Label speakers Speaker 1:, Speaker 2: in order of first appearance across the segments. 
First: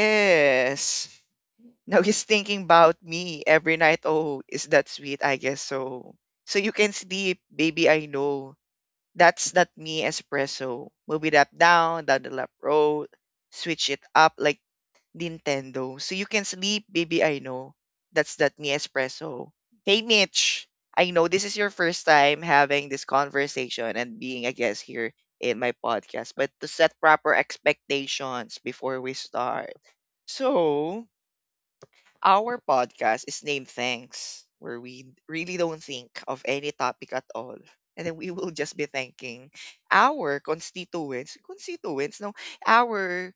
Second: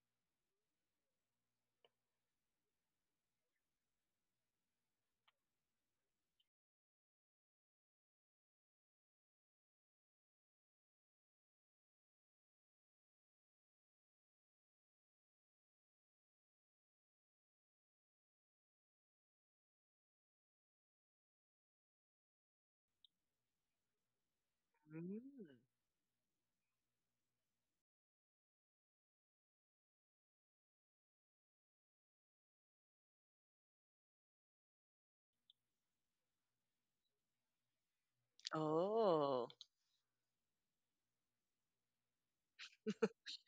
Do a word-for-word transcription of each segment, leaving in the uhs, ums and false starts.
Speaker 1: Yes. Now he's thinking about me every night. Oh, is that sweet? I guess so. So you can sleep, baby. I know. That's not me espresso. Move it up, down, down the left road. Switch it up like Nintendo. So you can sleep, baby. I know. That's that me espresso. Hey, Mitch. I know this is your first time having this conversation and being a guest here in
Speaker 2: Mm.
Speaker 1: my podcast, but to set proper expectations before we start. So, our podcast is named Thanks, where we really don't think of any topic at all. And then we will just be
Speaker 2: Oh.
Speaker 1: thanking our constituents, constituents, no, our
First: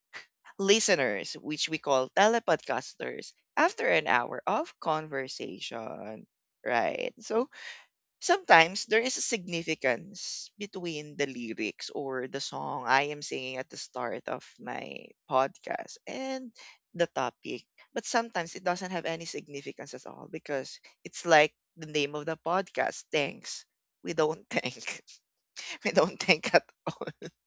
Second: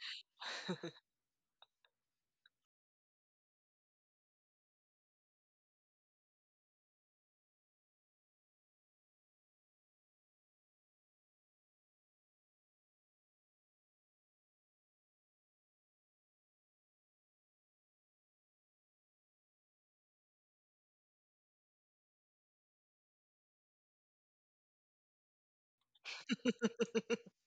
Speaker 1: listeners, which we call telepodcasters, after an hour of conversation. Right. So, sometimes there is a significance between the lyrics or the song I am singing at the start of my podcast and the topic. But sometimes it doesn't have any significance at all because it's like the name of the podcast, thanks. We don't think. We don't think at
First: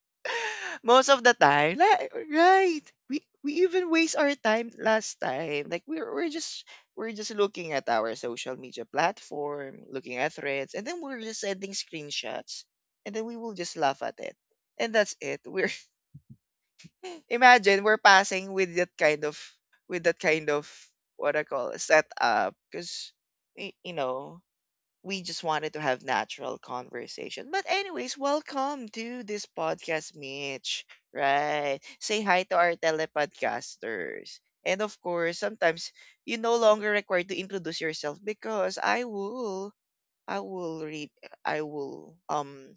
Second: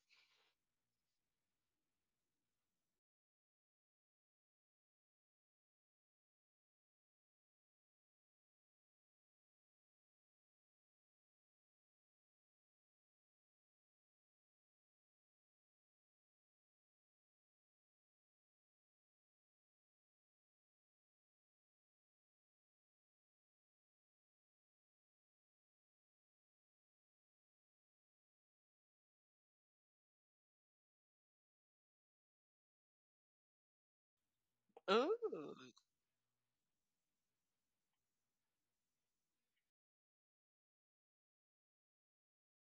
Speaker 1: most of the time, li- right? We we even waste our time last time. Like we're we're just we're just looking at our social media platform, looking at threads, and then we're just sending screenshots, and then we will just laugh at it, and that's it. We're imagine we're passing with that kind of with that kind of what I call setup, because you know we just wanted to have natural conversation. But anyways, welcome to this podcast, Mitch. Right? Say hi to our telepodcasters. And of
Speaker 2: Ooh.
Speaker 1: course, sometimes you no longer required to introduce yourself because I will I will read I will um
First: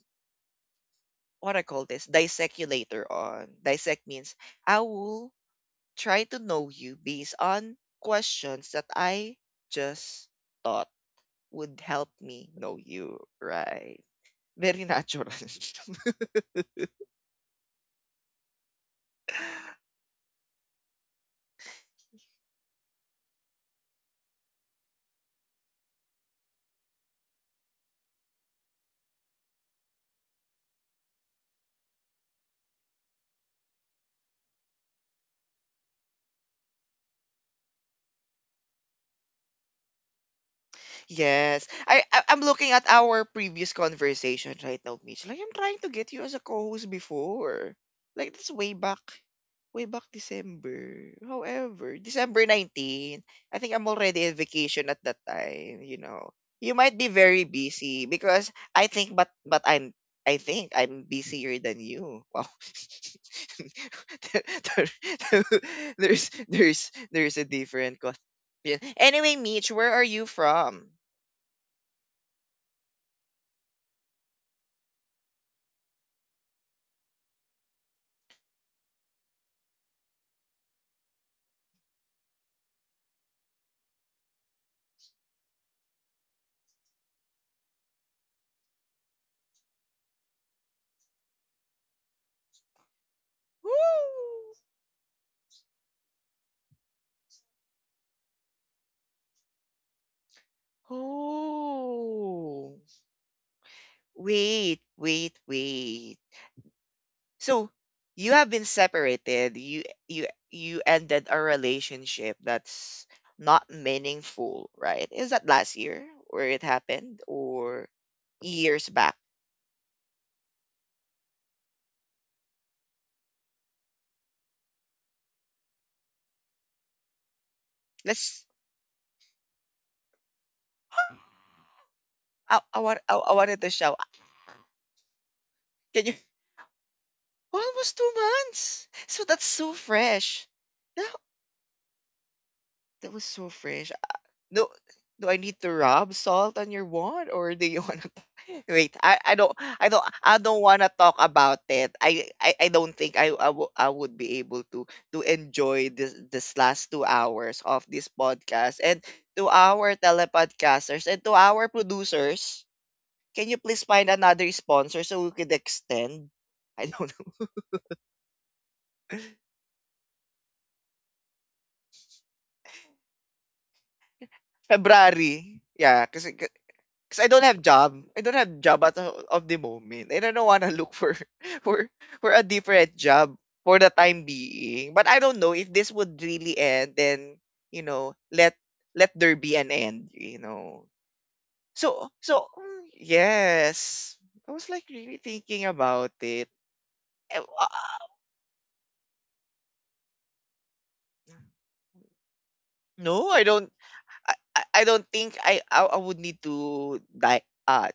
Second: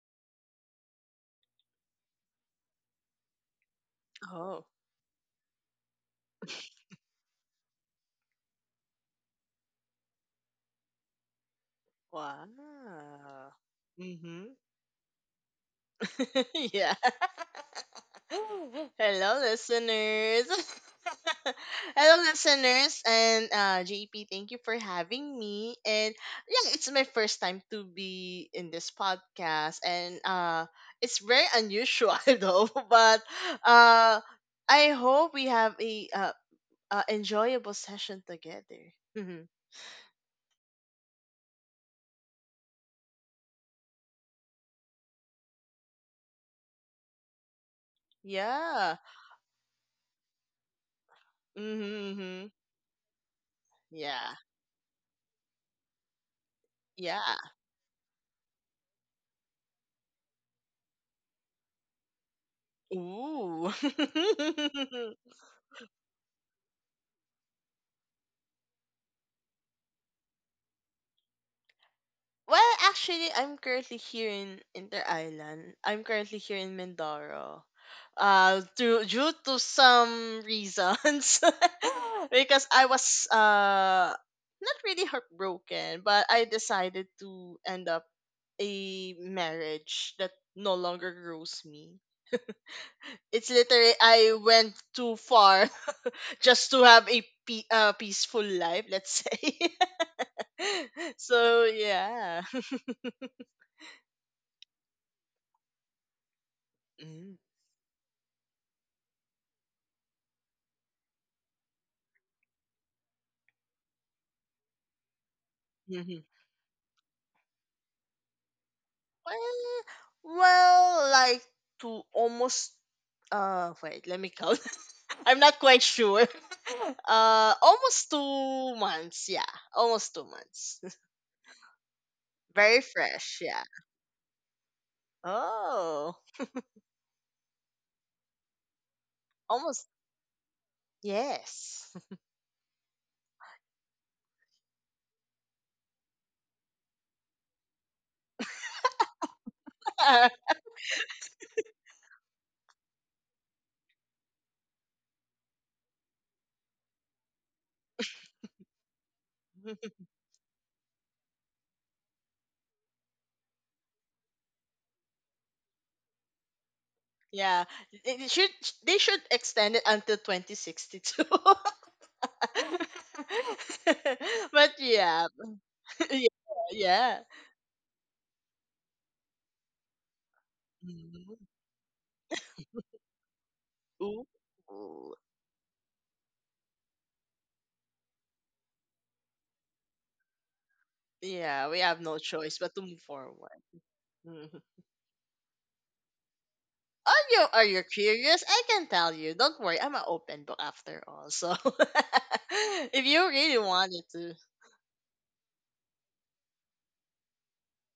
Speaker 1: what I call this dissect you later on. Dissect means
Speaker 2: Oh.
Speaker 1: I will try to know you based on questions that I just thought would help
Speaker 2: Wow.
Speaker 1: me know you, right?
Speaker 2: Mhm.
Speaker 1: Very natural.
Speaker 2: yeah. Hello, listeners. Hello, listeners, and uh, J P, thank you for having me. And yeah, it's my first time to be in this podcast, and uh, it's very unusual though. But uh, I hope we have a uh, uh, enjoyable session together. Hmm
Speaker 1: Yes. I, I I'm looking at our previous conversation right now, Mitch. Like I'm trying to get you as a co-host before. Like that's way
Speaker 2: Yeah.
Speaker 1: back. Way back December. However, December
Speaker 2: Mm-hmm.
Speaker 1: 19. I think I'm already
Speaker 2: Yeah.
Speaker 1: in vacation at that time, you know. You might be
Speaker 2: Yeah.
Speaker 1: very busy because I think but but I'm I think I'm busier than you. Wow.
Speaker 2: Ooh.
Speaker 1: there, there- there's there's there's a different question. Anyway, Mitch, where are you from?
Speaker 2: well, actually, I'm currently here in Inter Island. I'm currently here in Mindoro. Uh, due, due to some reasons, because I was uh not really heartbroken, but I decided to end up a marriage that no longer grows me. It's literally I
Speaker 1: Woo!
Speaker 2: went too far. Just to have a pe- uh, peaceful life, let's say. So yeah.
Speaker 1: Oh. Wait, wait, wait.
Speaker 2: Mm.
Speaker 1: So you have been separated. You you you ended a relationship that's not meaningful, right? Is that last year
Speaker 2: Mhm.
Speaker 1: where it happened or years back?
Speaker 2: Well, well, like to almost uh wait, let me count. I'm not quite sure. Uh almost
Speaker 1: Let's
Speaker 2: two months, yeah. Almost two months.
Speaker 1: I I,
Speaker 2: Very
Speaker 1: want, I, I
Speaker 2: fresh,
Speaker 1: wanted
Speaker 2: yeah.
Speaker 1: to shout. Can you
Speaker 2: Oh,
Speaker 1: almost two months? So that's so
Speaker 2: almost
Speaker 1: fresh. That
Speaker 2: yes.
Speaker 1: that was so fresh. No, do I need to rub salt on your wand, or do you wanna Wait, I I don't I don't I don't wanna talk about it. I I, I don't think I I wou- I would be able to to enjoy this this last two hours of this podcast and to our telepodcasters and to our producers. Can you please find another sponsor so we could extend? I don't know.
Speaker 2: Yeah, it it should they should extend it until twenty sixty-two. But yeah.
Speaker 1: February. Yeah, because
Speaker 2: Yeah.
Speaker 1: Because
Speaker 2: Yeah.
Speaker 1: I don't have job. I don't have job at the- of the moment. I don't want to look for,
Speaker 2: Mhm.
Speaker 1: for for a different job for the time
Speaker 2: Ooh.
Speaker 1: being. But
Speaker 2: Ooh.
Speaker 1: I don't know if this would really end. Then you know, let let there be an end. You know.
Speaker 2: Yeah, we have
Speaker 1: So
Speaker 2: no
Speaker 1: so
Speaker 2: choice but to
Speaker 1: mm,
Speaker 2: move forward.
Speaker 1: yes, I
Speaker 2: Mhm.
Speaker 1: was like really thinking about it.
Speaker 2: Are
Speaker 1: Eh,
Speaker 2: you are you
Speaker 1: uh,
Speaker 2: curious? I can tell you. Don't worry, I'm an open book after all. So, if you
Speaker 1: No, I
Speaker 2: really
Speaker 1: don't
Speaker 2: wanted
Speaker 1: I
Speaker 2: to
Speaker 1: I I don't think I I I would need to dive uh,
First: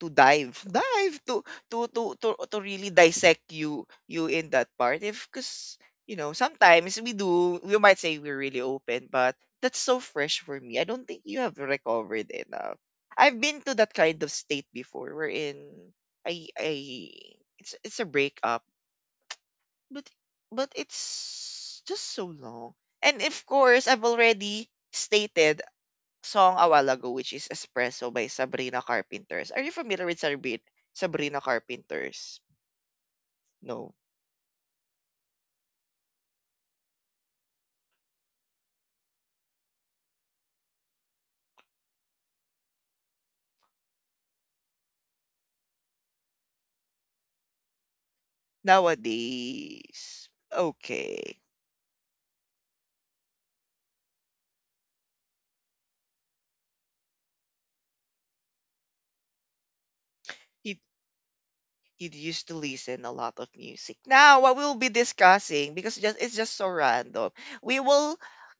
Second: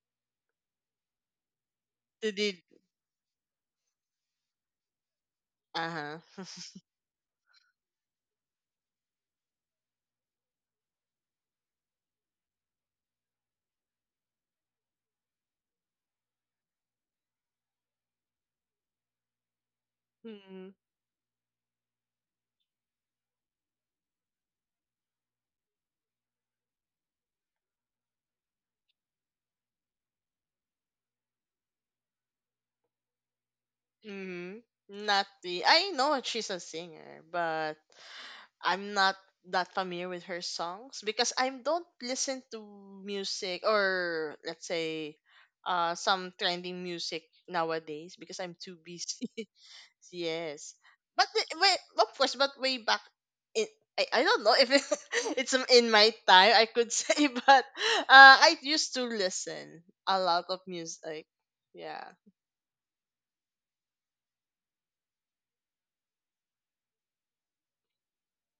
Speaker 1: to dive dive to to to to
Speaker 2: to do
Speaker 1: to really dissect you you in that part if because you
Speaker 2: uh-huh.
Speaker 1: know sometimes we do we might say we're really open but that's so fresh for me. I don't think you have recovered enough. I've been to that kind of state before wherein I I it's it's a breakup but but it's just so long and of course I've already stated song a while ago, which is Espresso by Sabrina Carpenters. Are you familiar with Sabrina Sabrina Carpenters? No.
Speaker 2: Mm-hmm. Not the, I know she's a singer, but I'm not that familiar with her songs because I don't listen to music, or let's say uh some trending music nowadays because I'm too busy.
Speaker 1: Nowadays.
Speaker 2: Yes. But
Speaker 1: Okay.
Speaker 2: the, way, of course, but way back it I, I don't know if it, it's in my time I could say, but uh I used to listen a lot of music. Yeah.
Speaker 1: You used to listen a lot of music. Now, what we'll be discussing because just it's just so random. We will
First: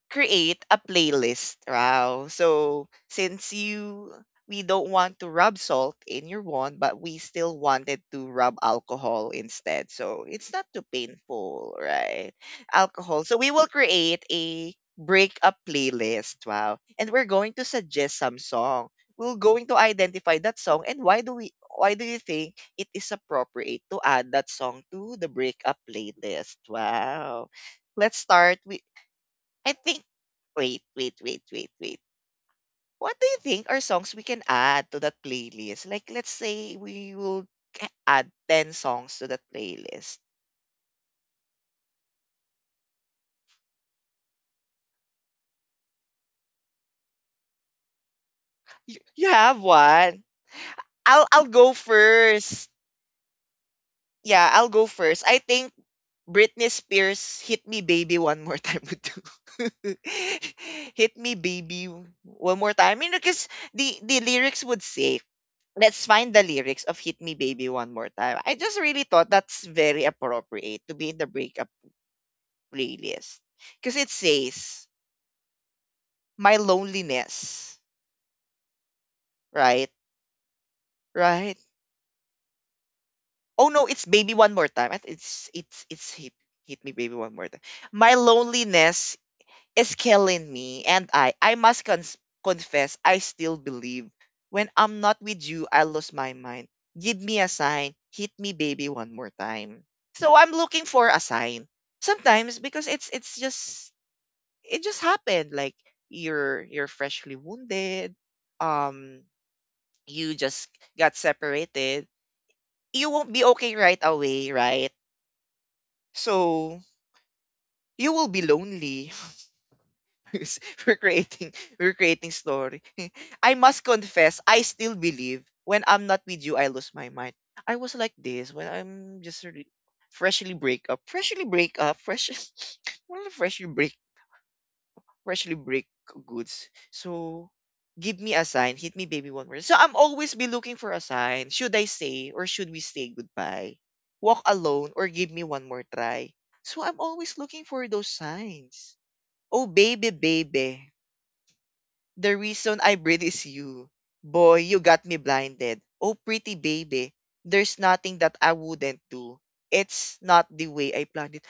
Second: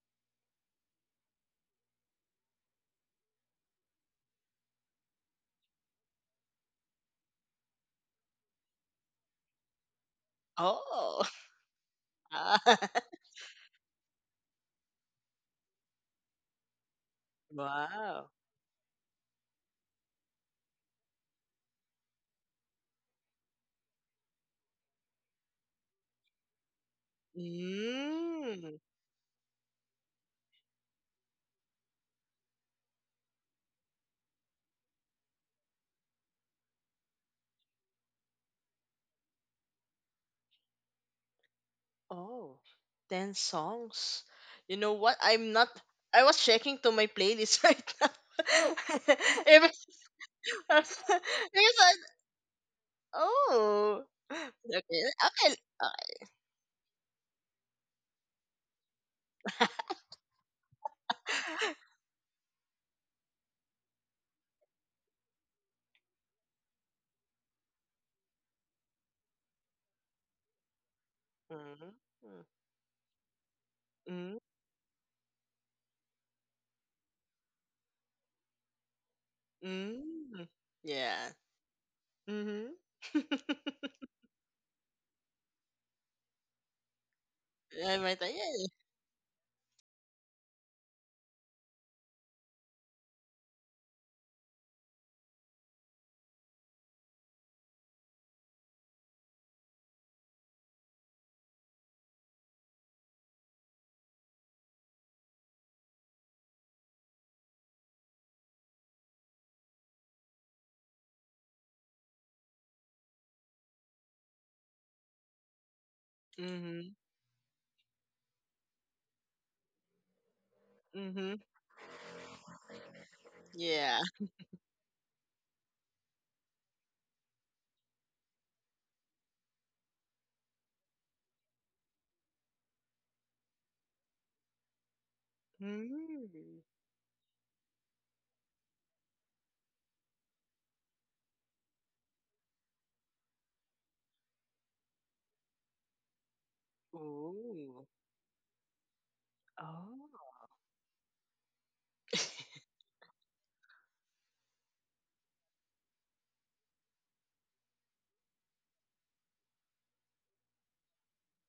Speaker 1: create a playlist, Rao. So since you we don't want to rub salt in your wound, but we still wanted to rub alcohol instead. So it's not too
Speaker 2: Oh.
Speaker 1: painful, right?
Speaker 2: Ah,
Speaker 1: Alcohol. So we will create a breakup playlist. Wow. And we're going to suggest
Speaker 2: wow.
Speaker 1: some song. We're going to identify that song and why do we why do you think it is appropriate to add that song to the breakup playlist. Wow. Let's start
Speaker 2: Mm.
Speaker 1: with I think wait, wait, wait, wait, wait. What do you think are songs we can add to that playlist? Like let's say we will ca- add ten songs to that playlist.
Speaker 2: Oh, ten songs. You know what? I'm not. I was checking to my playlist right now.
Speaker 1: You, you have
Speaker 2: If it's-
Speaker 1: one.
Speaker 2: There's an.
Speaker 1: I'll I'll go first.
Speaker 2: Oh.
Speaker 1: Yeah, I'll
Speaker 2: Okay.
Speaker 1: go first. I
Speaker 2: Okay.
Speaker 1: think
Speaker 2: Okay.
Speaker 1: Britney Spears hit me baby one more time would do. hit me baby one more time. I mean, because the the lyrics would say, let's find the lyrics of Hit Me Baby One More Time. I just really thought that's very appropriate to be in the breakup
Speaker 2: Mhm.
Speaker 1: playlist. Because it
Speaker 2: Mm,
Speaker 1: says, my loneliness. Right?
Speaker 2: mm. Yeah.
Speaker 1: Right?
Speaker 2: Mm-hmm.
Speaker 1: Oh no, it's baby one more time. I th- It's it's it's hit, hit me baby one more time.
Speaker 2: I
Speaker 1: My
Speaker 2: might think, yeah.
Speaker 1: loneliness is killing me. And I, I must cons- confess, I still believe when I'm not with you, I lose my mind. Give me a sign. Hit me, baby, one more time. So I'm looking for a sign sometimes because it's it's just it just happened. Like you're you're freshly wounded. Um, you just got separated. You won't be okay right away, right? So
Speaker 2: Mm-hmm.
Speaker 1: you will be lonely. we're
Speaker 2: Mm-hmm.
Speaker 1: creating we're creating story. I must
Speaker 2: Yeah.
Speaker 1: confess, I still believe when I'm not with you, I lose my mind. I was like this when I'm just re- freshly break up, freshly break up, fresh, well, freshly break, freshly break
Speaker 2: Mm.
Speaker 1: goods. So give me a sign, hit me, baby, one more. So I'm always be looking for a sign. Should I say or should we say goodbye? Walk alone or give me one more try. So I'm always looking
Speaker 2: Ooh.
Speaker 1: for those signs. Oh
Speaker 2: Oh.
Speaker 1: baby, baby. The reason I breathe is you. Boy, you got me blinded. Oh, pretty baby. There's nothing that I wouldn't do. It's not the way I planned it.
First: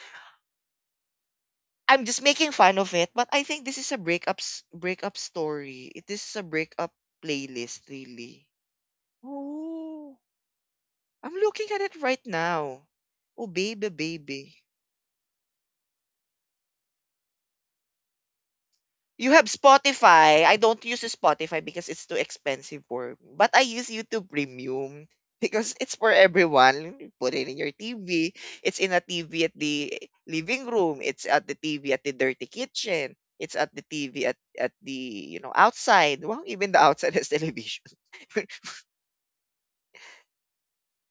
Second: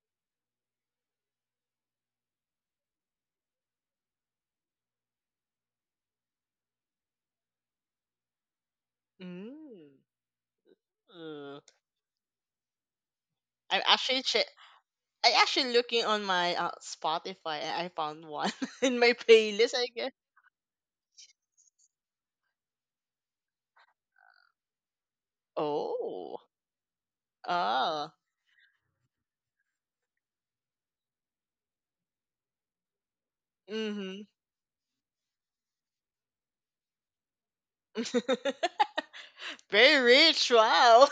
Speaker 1: I'm just making fun of it, but I think this is a breakup s- breakup story. It- This is a breakup playlist, really.
Speaker 2: Mm.
Speaker 1: Oh, I'm
Speaker 2: Mm.
Speaker 1: looking at it right now. Oh,
Speaker 2: I'm
Speaker 1: baby,
Speaker 2: actually che
Speaker 1: baby.
Speaker 2: I actually looking on my uh, Spotify and I found one in my
Speaker 1: You have
Speaker 2: playlist. I guess.
Speaker 1: Spotify. I don't use Spotify because it's too expensive for me. But I use YouTube Premium because it's for
Speaker 2: Oh,
Speaker 1: everyone. You Put it in your
Speaker 2: oh,
Speaker 1: T V. It's in a T V at the living room. It's at the T V at the dirty kitchen. It's at the
Speaker 2: mm-hmm.
Speaker 1: T V at, at the, you know, outside. Well, even the outside has television.
Speaker 2: Very rich. Wow.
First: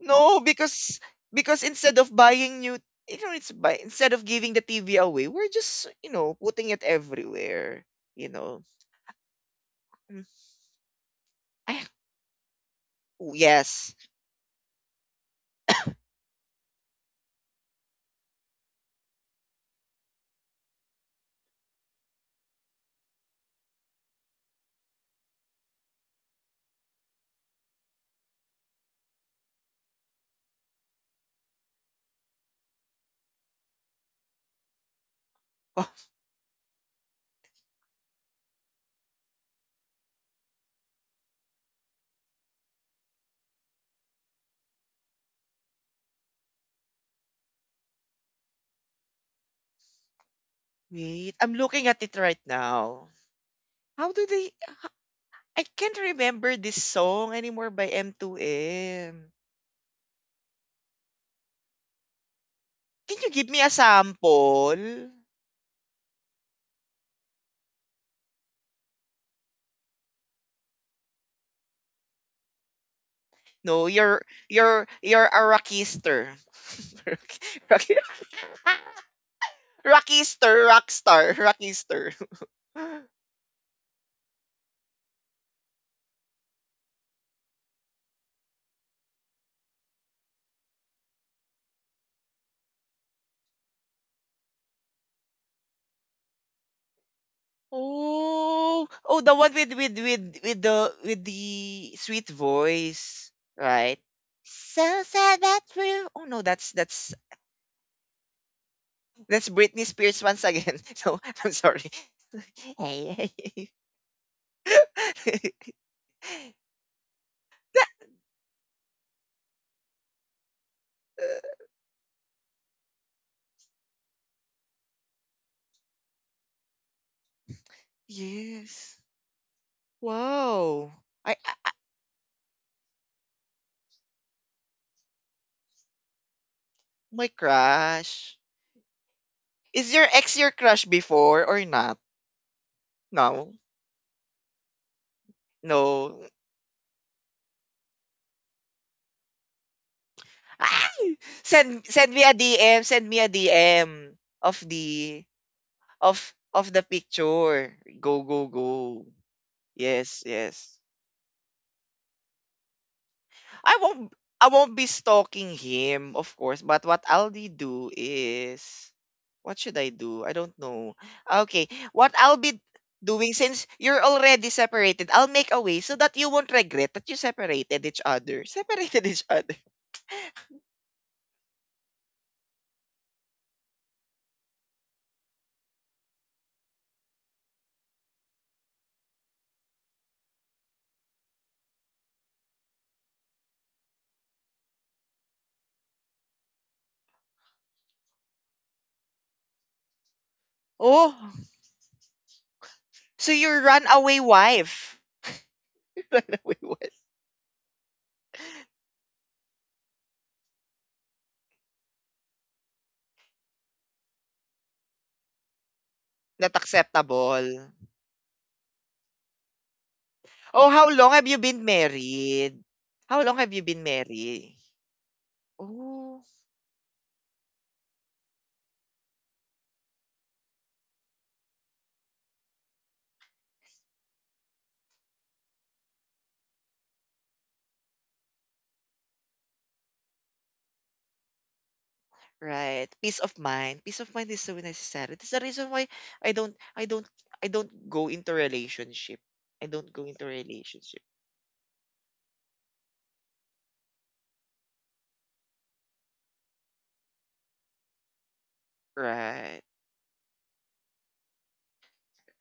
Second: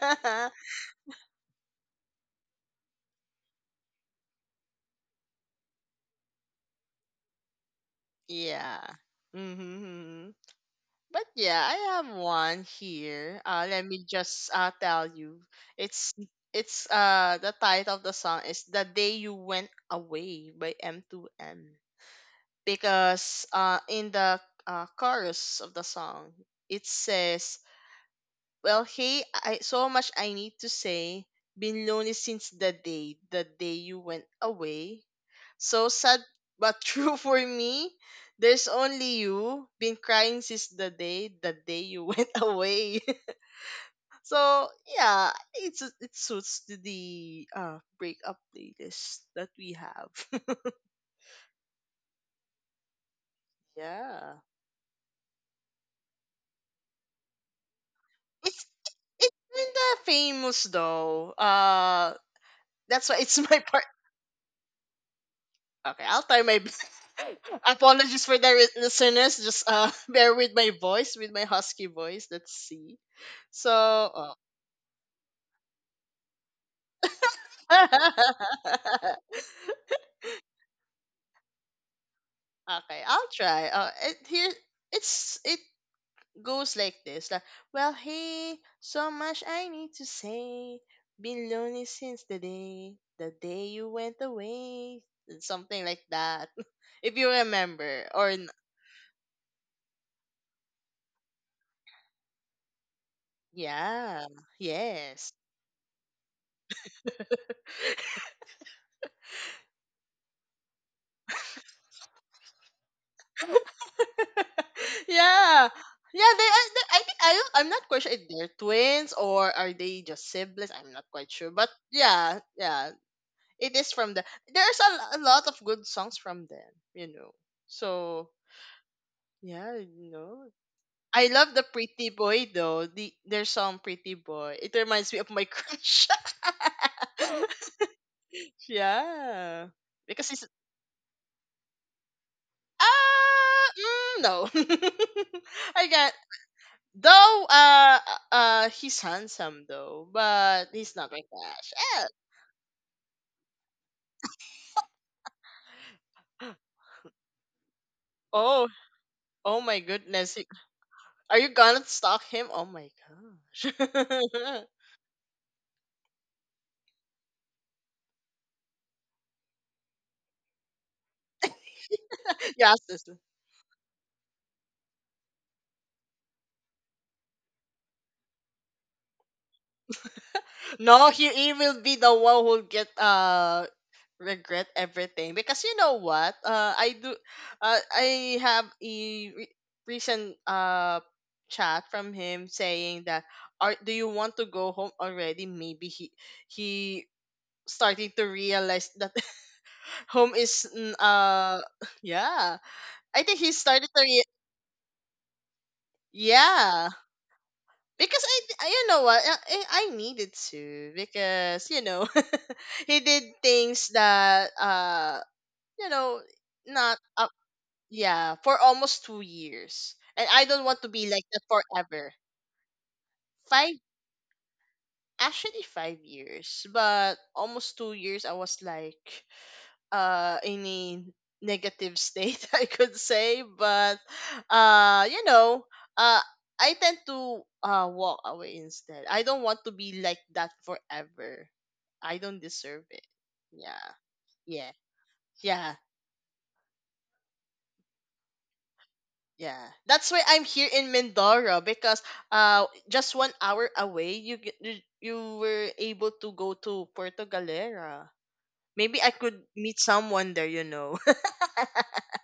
Speaker 1: no, because because instead of buying new you know, it's buy instead of giving the T V away, we're just, you know, putting it everywhere. You know.
Speaker 2: Yeah.
Speaker 1: Mm.
Speaker 2: Mm-hmm. But yeah, I
Speaker 1: I
Speaker 2: have one
Speaker 1: Oh,
Speaker 2: here. Uh, let
Speaker 1: yes.
Speaker 2: me just uh, tell you. It's it's uh the title of the song is "The Day You Went Away" by M two M. Because uh, in the uh, chorus of the song, it says, "Well, hey, I so much I need to say. Been lonely since the day, the day you went away.
Speaker 1: Oh,
Speaker 2: So sad but true for me. There's only you. Been crying since the day, the day you went away." So yeah, it's it suits to the uh breakup playlist that we have.
Speaker 1: wait. I'm looking at it right now. How do
Speaker 2: Yeah.
Speaker 1: they I can't remember this song anymore by
Speaker 2: It's
Speaker 1: M two M.
Speaker 2: it's kinda famous though. Uh that's
Speaker 1: Can
Speaker 2: why
Speaker 1: you
Speaker 2: it's
Speaker 1: give me
Speaker 2: my
Speaker 1: a
Speaker 2: part.
Speaker 1: sample?
Speaker 2: Okay, I'll try my best. Apologies for the re- listeners. Just uh bear with my voice, with my husky voice. Let's see. So
Speaker 1: No, you're
Speaker 2: oh.
Speaker 1: you're you're a rockister. Rocky,
Speaker 2: Okay,
Speaker 1: rockister, rockstar, rockister.
Speaker 2: I'll try. Uh, it, here it's it goes like this, like, well hey, so much I need to say, been lonely since the day, the day you went away, and something like that. If you remember or n-
Speaker 1: Oh, oh, the one with with with with the with the sweet voice, right?
Speaker 2: yeah
Speaker 1: So
Speaker 2: yes.
Speaker 1: sad that true. Oh no, that's that's That's Britney Spears once again. So I'm sorry. Hey.
Speaker 2: Yeah yeah, they, I, they, I think i don't i'm not quite sure if they're twins or are they just siblings, I'm not quite sure, but yeah yeah, it is from the, there's a, lo- a lot of good songs from them, you know, so
Speaker 1: yes.
Speaker 2: yeah, no.
Speaker 1: Wow.
Speaker 2: I
Speaker 1: I, I
Speaker 2: love the
Speaker 1: I-
Speaker 2: Pretty Boy though. The their song Pretty Boy. It reminds me of my crush.
Speaker 1: my crush.
Speaker 2: Yeah.
Speaker 1: Is your
Speaker 2: Because
Speaker 1: ex
Speaker 2: it's
Speaker 1: your crush before or not? No.
Speaker 2: ah mm, no. I got
Speaker 1: No.
Speaker 2: though uh uh he's handsome though, but
Speaker 1: Ah!
Speaker 2: he's not my
Speaker 1: Send
Speaker 2: crush.
Speaker 1: send me a D M. Send me a D M of the of
Speaker 2: Eh.
Speaker 1: of the picture. Go go
Speaker 2: Oh,
Speaker 1: go.
Speaker 2: oh my
Speaker 1: Yes,
Speaker 2: goodness.
Speaker 1: yes.
Speaker 2: Are you gonna stalk him? Oh my gosh.
Speaker 1: I won't I won't be stalking him, of course, but what I'll be do is what should I do? I don't know. Okay, what I'll be
Speaker 2: Yes.
Speaker 1: doing since you're already separated, I'll make a way so that you won't regret that you separated each other. Separated each other.
Speaker 2: No, he, he will be the one who get uh regret everything because you know what? Uh, I do. Uh, I have a re- recent uh chat from him saying that, are, do you want to go home already? Maybe he he starting to realize that home is mm,
Speaker 1: Oh,
Speaker 2: uh. Yeah. I
Speaker 1: so
Speaker 2: think he
Speaker 1: you're
Speaker 2: started to
Speaker 1: runaway
Speaker 2: re-
Speaker 1: wife. Runaway
Speaker 2: yeah.
Speaker 1: wife.
Speaker 2: Because I, I you know what, I, I I needed to because, you know, he did things that uh you know
Speaker 1: Not
Speaker 2: not up,
Speaker 1: acceptable.
Speaker 2: yeah, for almost two years, and I don't
Speaker 1: Oh,
Speaker 2: want to
Speaker 1: how
Speaker 2: be
Speaker 1: long
Speaker 2: like
Speaker 1: have you
Speaker 2: that
Speaker 1: been
Speaker 2: forever.
Speaker 1: married? How long have you
Speaker 2: five
Speaker 1: been married?
Speaker 2: actually five
Speaker 1: Oh.
Speaker 2: years but almost two years I was like uh any negative state I could say, but uh you know uh I tend to uh walk away instead. I don't want to be like that forever. I don't deserve
Speaker 1: Right.
Speaker 2: it.
Speaker 1: Peace of
Speaker 2: Yeah.
Speaker 1: mind. Peace of mind is so
Speaker 2: Yeah.
Speaker 1: necessary. That's the reason
Speaker 2: Yeah.
Speaker 1: why I don't I don't I don't go into relationship.
Speaker 2: Yeah.
Speaker 1: I don't go
Speaker 2: That's why
Speaker 1: into
Speaker 2: I'm here in
Speaker 1: relationship.
Speaker 2: Mindoro because uh just one hour away you get- you you were able to go to Puerto Galera. Maybe I could
Speaker 1: Right.
Speaker 2: meet someone there, you know.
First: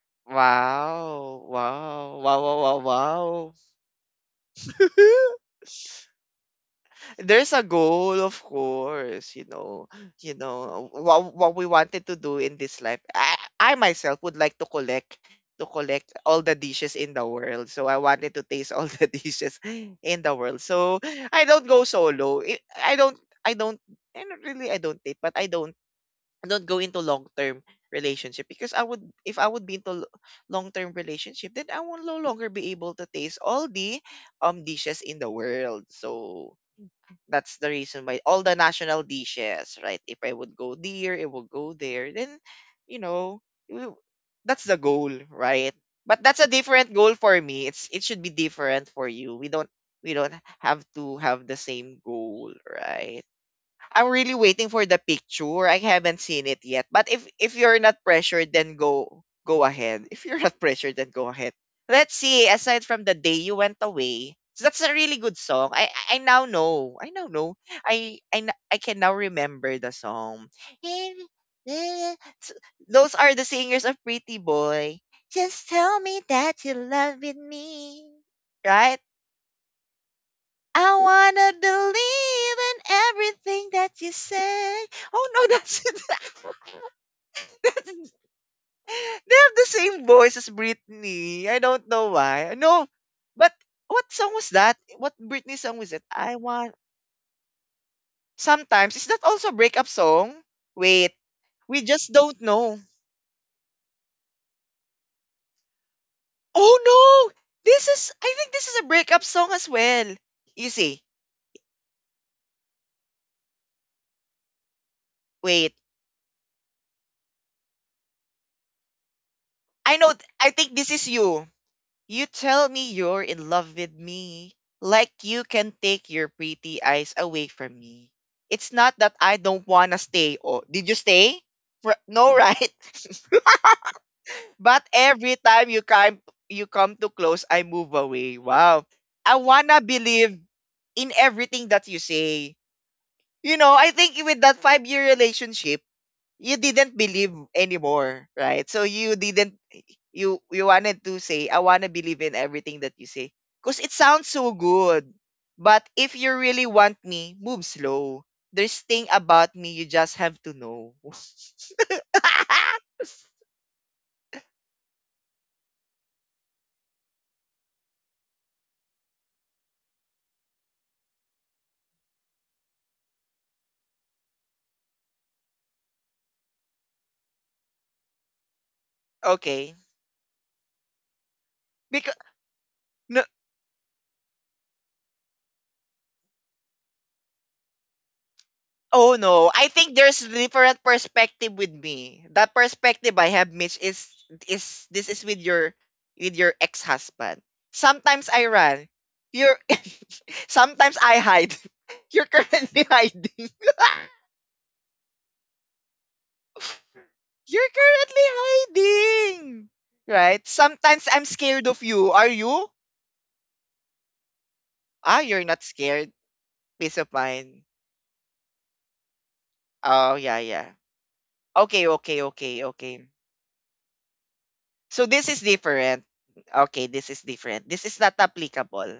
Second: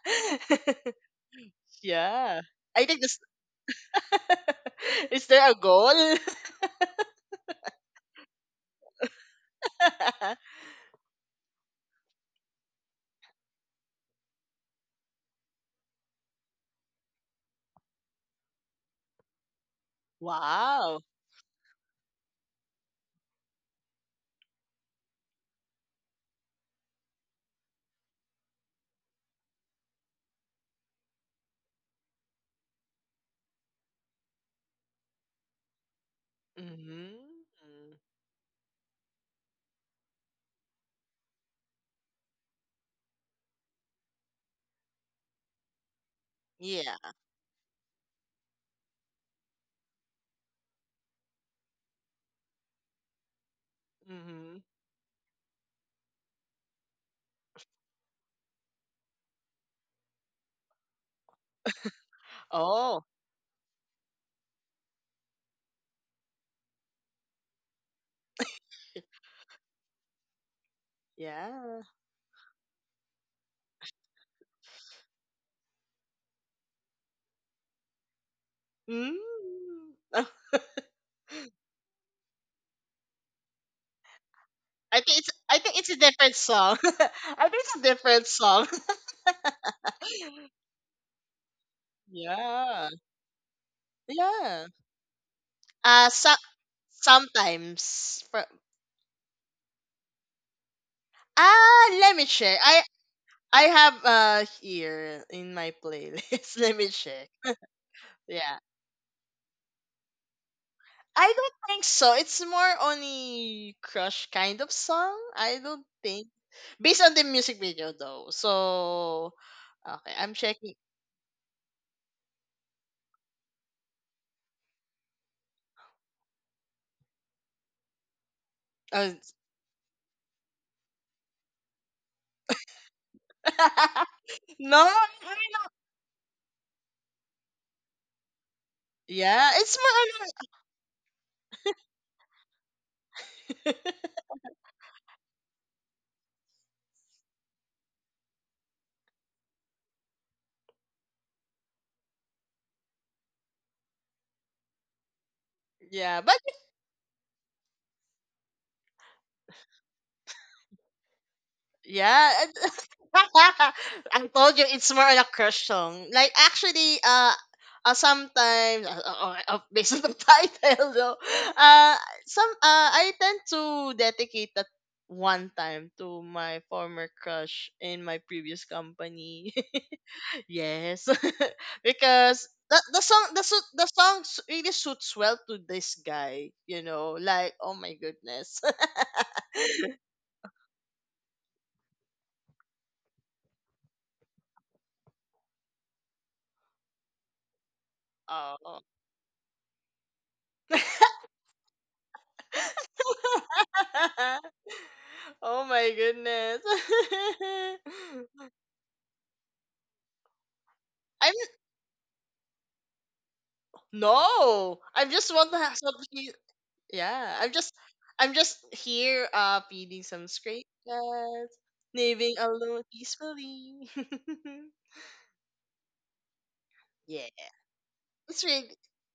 Speaker 1: Wow. Wow.
Speaker 2: Yeah.
Speaker 1: Wow. Wow.
Speaker 2: I think this
Speaker 1: Wow.
Speaker 2: is
Speaker 1: wow.
Speaker 2: there a goal?
Speaker 1: There's a goal, of course, you know, you know what what we wanted to do in this life. I, I myself would like to collect to collect all the dishes in the world. So I wanted to taste all the dishes in the world.
Speaker 2: Wow.
Speaker 1: So I don't go solo. I I don't I don't I don't really I don't date, but I don't I don't go into long term relationship because I would if I would be into long term relationship, then I will no longer be able to taste all the um dishes in the world. So
Speaker 2: hmm
Speaker 1: that's the reason why all the national dishes, right? If I would go there, it will go there. Then, you know, you- that's the goal, right? But that's a
Speaker 2: Yeah.
Speaker 1: different goal for me. It's it should be different for you. We don't we don't have to have the same goal, right? I'm really
Speaker 2: hmm
Speaker 1: waiting for the picture. I haven't seen it yet. But if if you're not pressured, then go go ahead. If you're not pressured, then go ahead. Let's see. Aside
Speaker 2: Oh,
Speaker 1: from the day you went away, so that's a really good song. I I I now know. I now know. I I n- I can now remember the song.
Speaker 2: yeah.
Speaker 1: S- Those are the singers of Pretty Boy. Just tell me that you love me.
Speaker 2: Mm.
Speaker 1: Right?
Speaker 2: I
Speaker 1: I wanna believe in everything that you say.
Speaker 2: think it's
Speaker 1: Oh
Speaker 2: I
Speaker 1: no,
Speaker 2: think it's a
Speaker 1: that's it.
Speaker 2: different song. I think it's a different
Speaker 1: that's,
Speaker 2: song.
Speaker 1: they have the same voice as Britney. I don't know why.
Speaker 2: Yeah.
Speaker 1: No, but what song
Speaker 2: Yeah.
Speaker 1: was that? What Britney song
Speaker 2: Uh
Speaker 1: was it?
Speaker 2: so,
Speaker 1: I want.
Speaker 2: sometimes fro-
Speaker 1: Sometimes is that also a breakup song? Wait, we
Speaker 2: Ah,
Speaker 1: just
Speaker 2: let me
Speaker 1: don't
Speaker 2: check.
Speaker 1: know.
Speaker 2: I I have uh here in my playlist. Let me check.
Speaker 1: Oh no, this is. I
Speaker 2: Yeah.
Speaker 1: think this is a breakup song as well. You see,
Speaker 2: I don't think so. It's more on a crush kind of song. I don't
Speaker 1: wait.
Speaker 2: think. Based on the music video though. So
Speaker 1: I know.
Speaker 2: okay, I'm
Speaker 1: I
Speaker 2: checking.
Speaker 1: think this is you. You tell me you're in love with me, like you can take your pretty eyes away from me. It's not
Speaker 2: Oh,
Speaker 1: that I don't wanna stay. Oh, did you stay? Fr- No, right?
Speaker 2: no, I
Speaker 1: But every
Speaker 2: don't.
Speaker 1: time you come, you come too close, I move away. Wow.
Speaker 2: Yeah,
Speaker 1: I
Speaker 2: it's
Speaker 1: wanna
Speaker 2: more on
Speaker 1: believe in everything that you say. You know, I think with that five-year relationship, you didn't believe anymore, right? So you didn't you you wanted to say I want to believe in everything that you say because it sounds so good. But
Speaker 2: yeah,
Speaker 1: if
Speaker 2: but
Speaker 1: you really want me, move slow. There's thing about me you just have to know.
Speaker 2: yeah. I told you it's more on a crush song. Like actually, uh, uh sometimes uh, uh, uh, based on the title though, uh, some uh, I tend to dedicate that one time to my former crush in my previous company.
Speaker 1: Okay.
Speaker 2: Yes,
Speaker 1: Because
Speaker 2: because The, the song
Speaker 1: no.
Speaker 2: the su- the song s- really suits well to this guy, you know. Like, oh my goodness.
Speaker 1: Oh no, I think there's different perspective with me. That perspective I have, Mitch, is is this is with your with your ex husband. Sometimes I
Speaker 2: Oh.
Speaker 1: run. You're sometimes I hide. You're currently hiding.
Speaker 2: Oh my goodness.
Speaker 1: You're currently hiding. Right? Sometimes
Speaker 2: I'm
Speaker 1: I'm scared of you. Are you?
Speaker 2: no. I'm just
Speaker 1: Ah,
Speaker 2: want to
Speaker 1: you're
Speaker 2: have
Speaker 1: not
Speaker 2: some
Speaker 1: scared.
Speaker 2: he-
Speaker 1: Peace of
Speaker 2: yeah. I'm just
Speaker 1: mind.
Speaker 2: I'm just here uh feeding some
Speaker 1: Oh yeah,
Speaker 2: stray
Speaker 1: yeah.
Speaker 2: cats,
Speaker 1: Okay,
Speaker 2: living
Speaker 1: okay, okay,
Speaker 2: alone
Speaker 1: okay.
Speaker 2: peacefully.
Speaker 1: So this is different. Okay, this
Speaker 2: Yeah.
Speaker 1: is different. This is not
Speaker 2: It's really
Speaker 1: applicable.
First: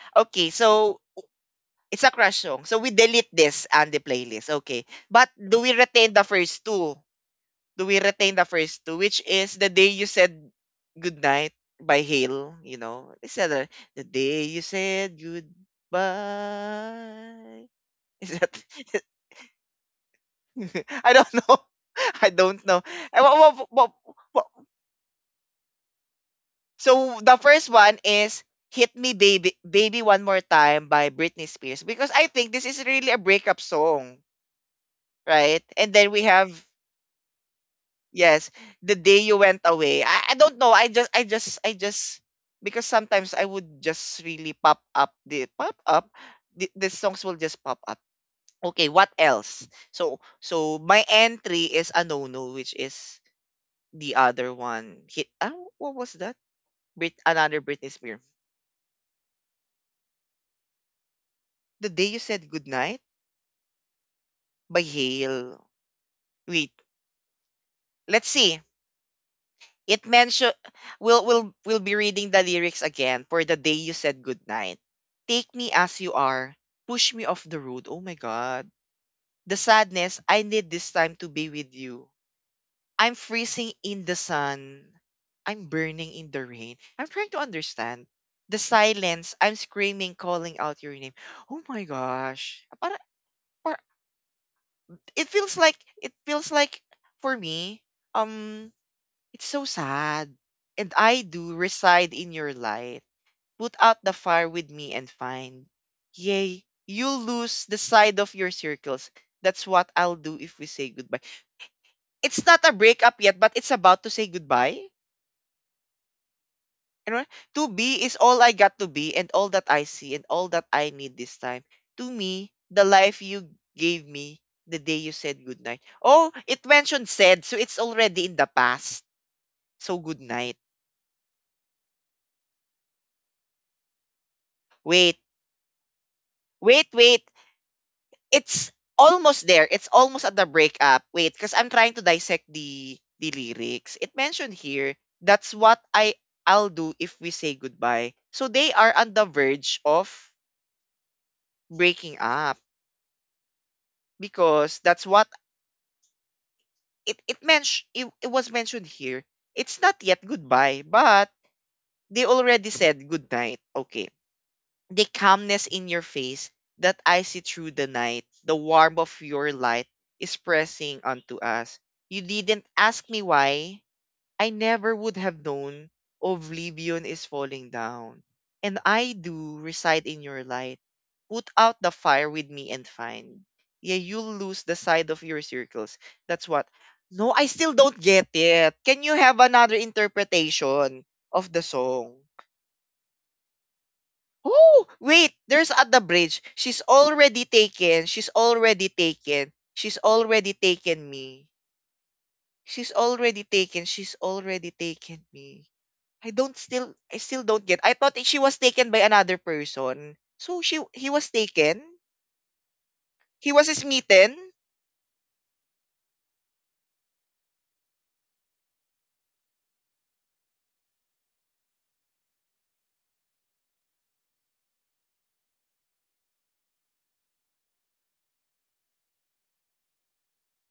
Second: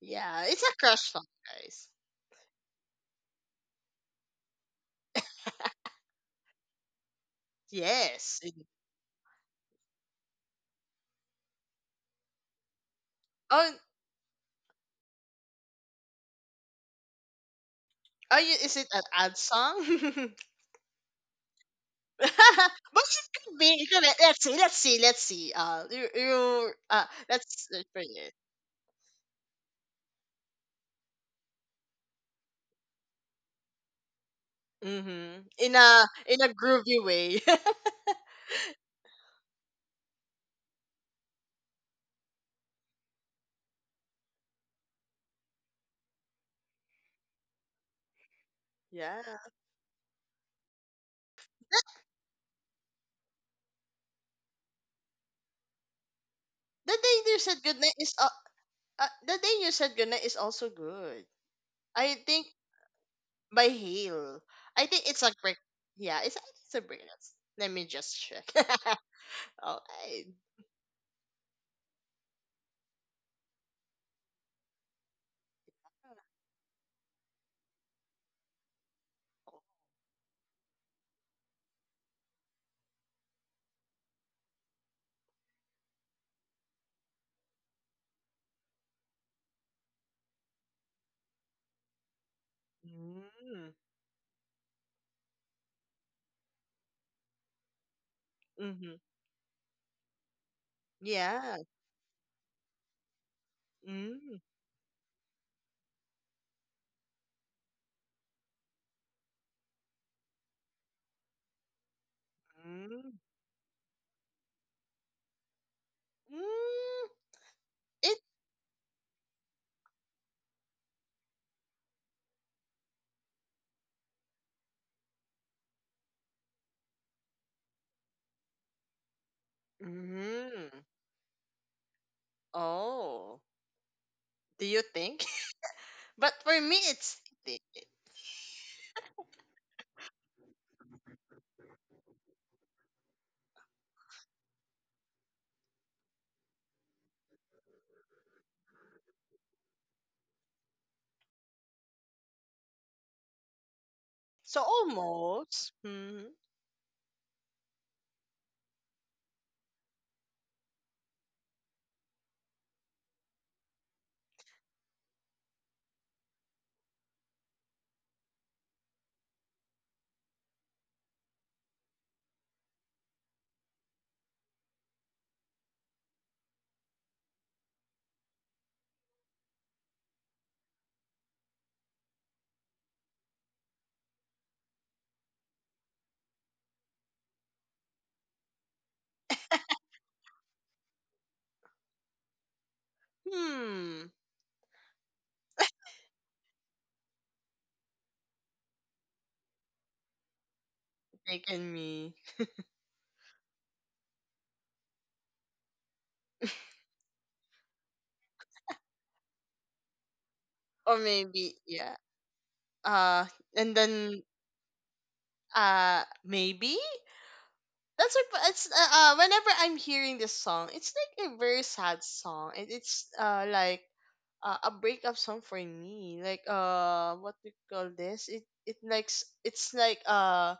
Speaker 2: yeah,
Speaker 1: Okay,
Speaker 2: it's a
Speaker 1: so
Speaker 2: crush song, guys.
Speaker 1: it's a crush song. So we delete this on the playlist. Okay. But do we retain the first two? Do we retain
Speaker 2: Yes.
Speaker 1: the
Speaker 2: It-
Speaker 1: first two, which is The Day You Said Goodnight by Hale, you know? Is that a,
Speaker 2: Oh,
Speaker 1: The Day You Said Goodbye? Is
Speaker 2: are you,
Speaker 1: that
Speaker 2: is it an ad song?
Speaker 1: I don't know. I don't know.
Speaker 2: But
Speaker 1: Eh,
Speaker 2: it
Speaker 1: wha-
Speaker 2: could
Speaker 1: wha-
Speaker 2: be. It could be.
Speaker 1: wha-
Speaker 2: Let's
Speaker 1: wha-
Speaker 2: see. Let's see. Let's see. Uh, you, you uh,
Speaker 1: So the first
Speaker 2: let's uh,
Speaker 1: one
Speaker 2: try it.
Speaker 1: is Hit Me Baby Baby One More Time by Britney Spears because I think this is really a breakup song,
Speaker 2: Mm-hmm.
Speaker 1: right?
Speaker 2: In
Speaker 1: And
Speaker 2: a
Speaker 1: then we
Speaker 2: in a
Speaker 1: have
Speaker 2: groovy way.
Speaker 1: yes, The Day You Went Away. I, I don't know. I just I just I just because sometimes I would just really pop up the pop up the, the songs will just pop up. Okay, what
Speaker 2: Yeah.
Speaker 1: else? So so my entry is a no-no which is the other one. Hit ah, what was that?
Speaker 2: The
Speaker 1: Brit,
Speaker 2: day you said
Speaker 1: another
Speaker 2: goodnight
Speaker 1: Britney
Speaker 2: is
Speaker 1: Spears.
Speaker 2: uh, uh, the day you said goodnight is also good.
Speaker 1: The day
Speaker 2: I
Speaker 1: you
Speaker 2: think
Speaker 1: said goodnight
Speaker 2: by Hale.
Speaker 1: by
Speaker 2: I think it's a break.
Speaker 1: Hale.
Speaker 2: Yeah, it's it's
Speaker 1: Wait,
Speaker 2: a break. Let's- Let me just
Speaker 1: let's
Speaker 2: check.
Speaker 1: see.
Speaker 2: All
Speaker 1: It
Speaker 2: right.
Speaker 1: mention we'll we'll we'll be reading the lyrics again for the day you said goodnight. Take me as you are, push me off the road. Oh my god. The sadness, I need this time to be with you. I'm freezing in the sun. I'm burning in the rain. I'm trying to understand. The silence, I'm screaming, calling out your name. Oh my gosh. Para,
Speaker 2: Mm-hmm.
Speaker 1: para, it feels like it feels like for me, um
Speaker 2: Mm-hmm.
Speaker 1: it's so sad. And I
Speaker 2: Yeah.
Speaker 1: do reside in your light. Put out the
Speaker 2: Mm-hmm.
Speaker 1: fire with me and find. Yea, you'll lose the side of your circles. That's what I'll do if we say goodbye. It's not a
Speaker 2: Mm-hmm.
Speaker 1: breakup yet, but it's about to say goodbye. You know, to be
Speaker 2: It.
Speaker 1: is all I got to be and all that I see and all that I need this time. To me, the life you gave me the day you said goodnight. Oh, it mentioned said, so it's already in the past. So goodnight.
Speaker 2: Mm-hmm. Oh. Do you
Speaker 1: Wait,
Speaker 2: think? But for me,
Speaker 1: Wait,
Speaker 2: it's
Speaker 1: wait,
Speaker 2: thick.
Speaker 1: it's almost there. It's almost at the breakup. Wait, because I'm trying to dissect the the lyrics. It mentioned here, that's what I I'll do if we say goodbye. So they are on the verge of breaking up
Speaker 2: So
Speaker 1: because that's what
Speaker 2: almost. Hmm.
Speaker 1: it it mentioned it, it was mentioned here. It's not yet goodbye, but they already said goodnight. Okay. The calmness in your face that I see through the night, the warmth of your light is pressing onto us. You didn't ask me why. I never would have known oblivion is falling down. And I do reside in your light. Put out the fire with me and find. Yeah, you'll lose the side of your circles. That's what. No, I still don't get it. Can you have another interpretation of the song?
Speaker 2: Hmm.
Speaker 1: Oh, wait, there's at the bridge. She's already taken. She's already taken. She's already taken me.
Speaker 2: Taken me.
Speaker 1: She's already taken. She's already taken me. I don't still I still don't get. I thought she was taken by another person. So she
Speaker 2: Or
Speaker 1: he was
Speaker 2: maybe, yeah.
Speaker 1: taken?
Speaker 2: Uh,
Speaker 1: He
Speaker 2: and
Speaker 1: was
Speaker 2: then,
Speaker 1: smitten?
Speaker 2: uh, maybe? That's what, it's, uh, uh, whenever I'm hearing this song, it's like a very sad song. It, it's, uh, like, uh, a breakup song for me. Like, uh, what do you call this? It, it likes, it's like, uh,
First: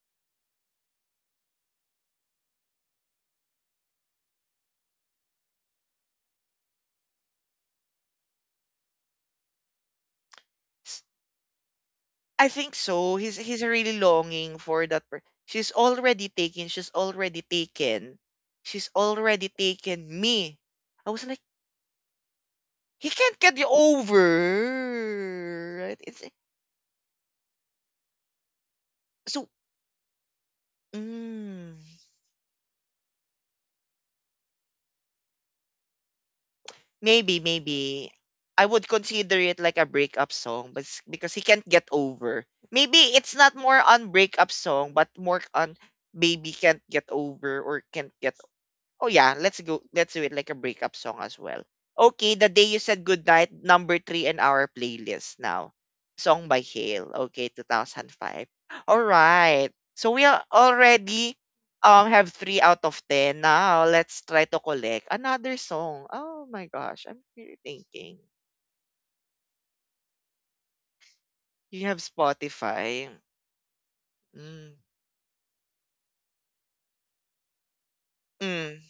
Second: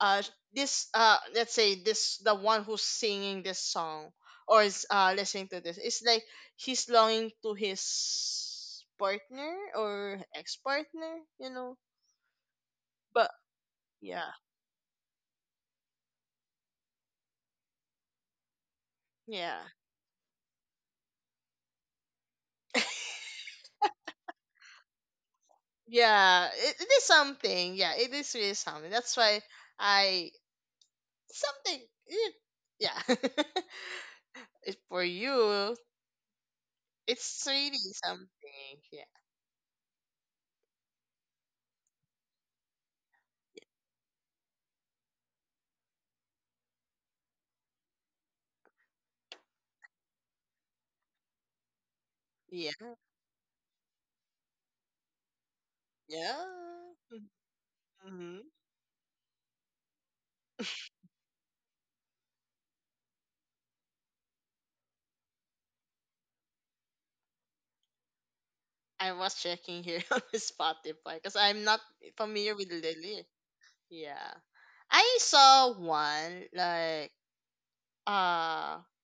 Speaker 2: uh this uh let's say this the one who's singing this song or is uh listening to this, it's like he's longing to his partner or
Speaker 1: S-
Speaker 2: ex-partner, you know,
Speaker 1: I think
Speaker 2: but
Speaker 1: so. He's he's really
Speaker 2: yeah
Speaker 1: longing for that per- She's already taken. She's already taken. She's
Speaker 2: yeah
Speaker 1: already taken me. I was like he can't get you over, right? It's
Speaker 2: yeah it, it is something, yeah, it is really something, that's why
Speaker 1: so
Speaker 2: i something
Speaker 1: mm,
Speaker 2: eh, yeah it, for you it's
Speaker 1: maybe,
Speaker 2: really
Speaker 1: maybe
Speaker 2: something,
Speaker 1: I would
Speaker 2: yeah
Speaker 1: consider it like a breakup song, but s- because he can't get over, maybe it's not more on breakup song, but more on baby can't get over or can't get. Oh yeah, let's go. Let's do it like a breakup song as well. Okay, the
Speaker 2: yeah
Speaker 1: day you said goodnight, number three in our playlist now. Song by
Speaker 2: yeah.
Speaker 1: Hale. Okay,
Speaker 2: Mm-hmm.
Speaker 1: two thousand five. All right. So we are already um have three out of ten. Now let's try to collect another song. Oh my gosh, I'm really thinking.
Speaker 2: I was checking here on Spotify because I'm not
Speaker 1: You have
Speaker 2: familiar with Lily.
Speaker 1: Spotify.
Speaker 2: Yeah.
Speaker 1: Mm.
Speaker 2: I saw one like uh
Speaker 1: Mm,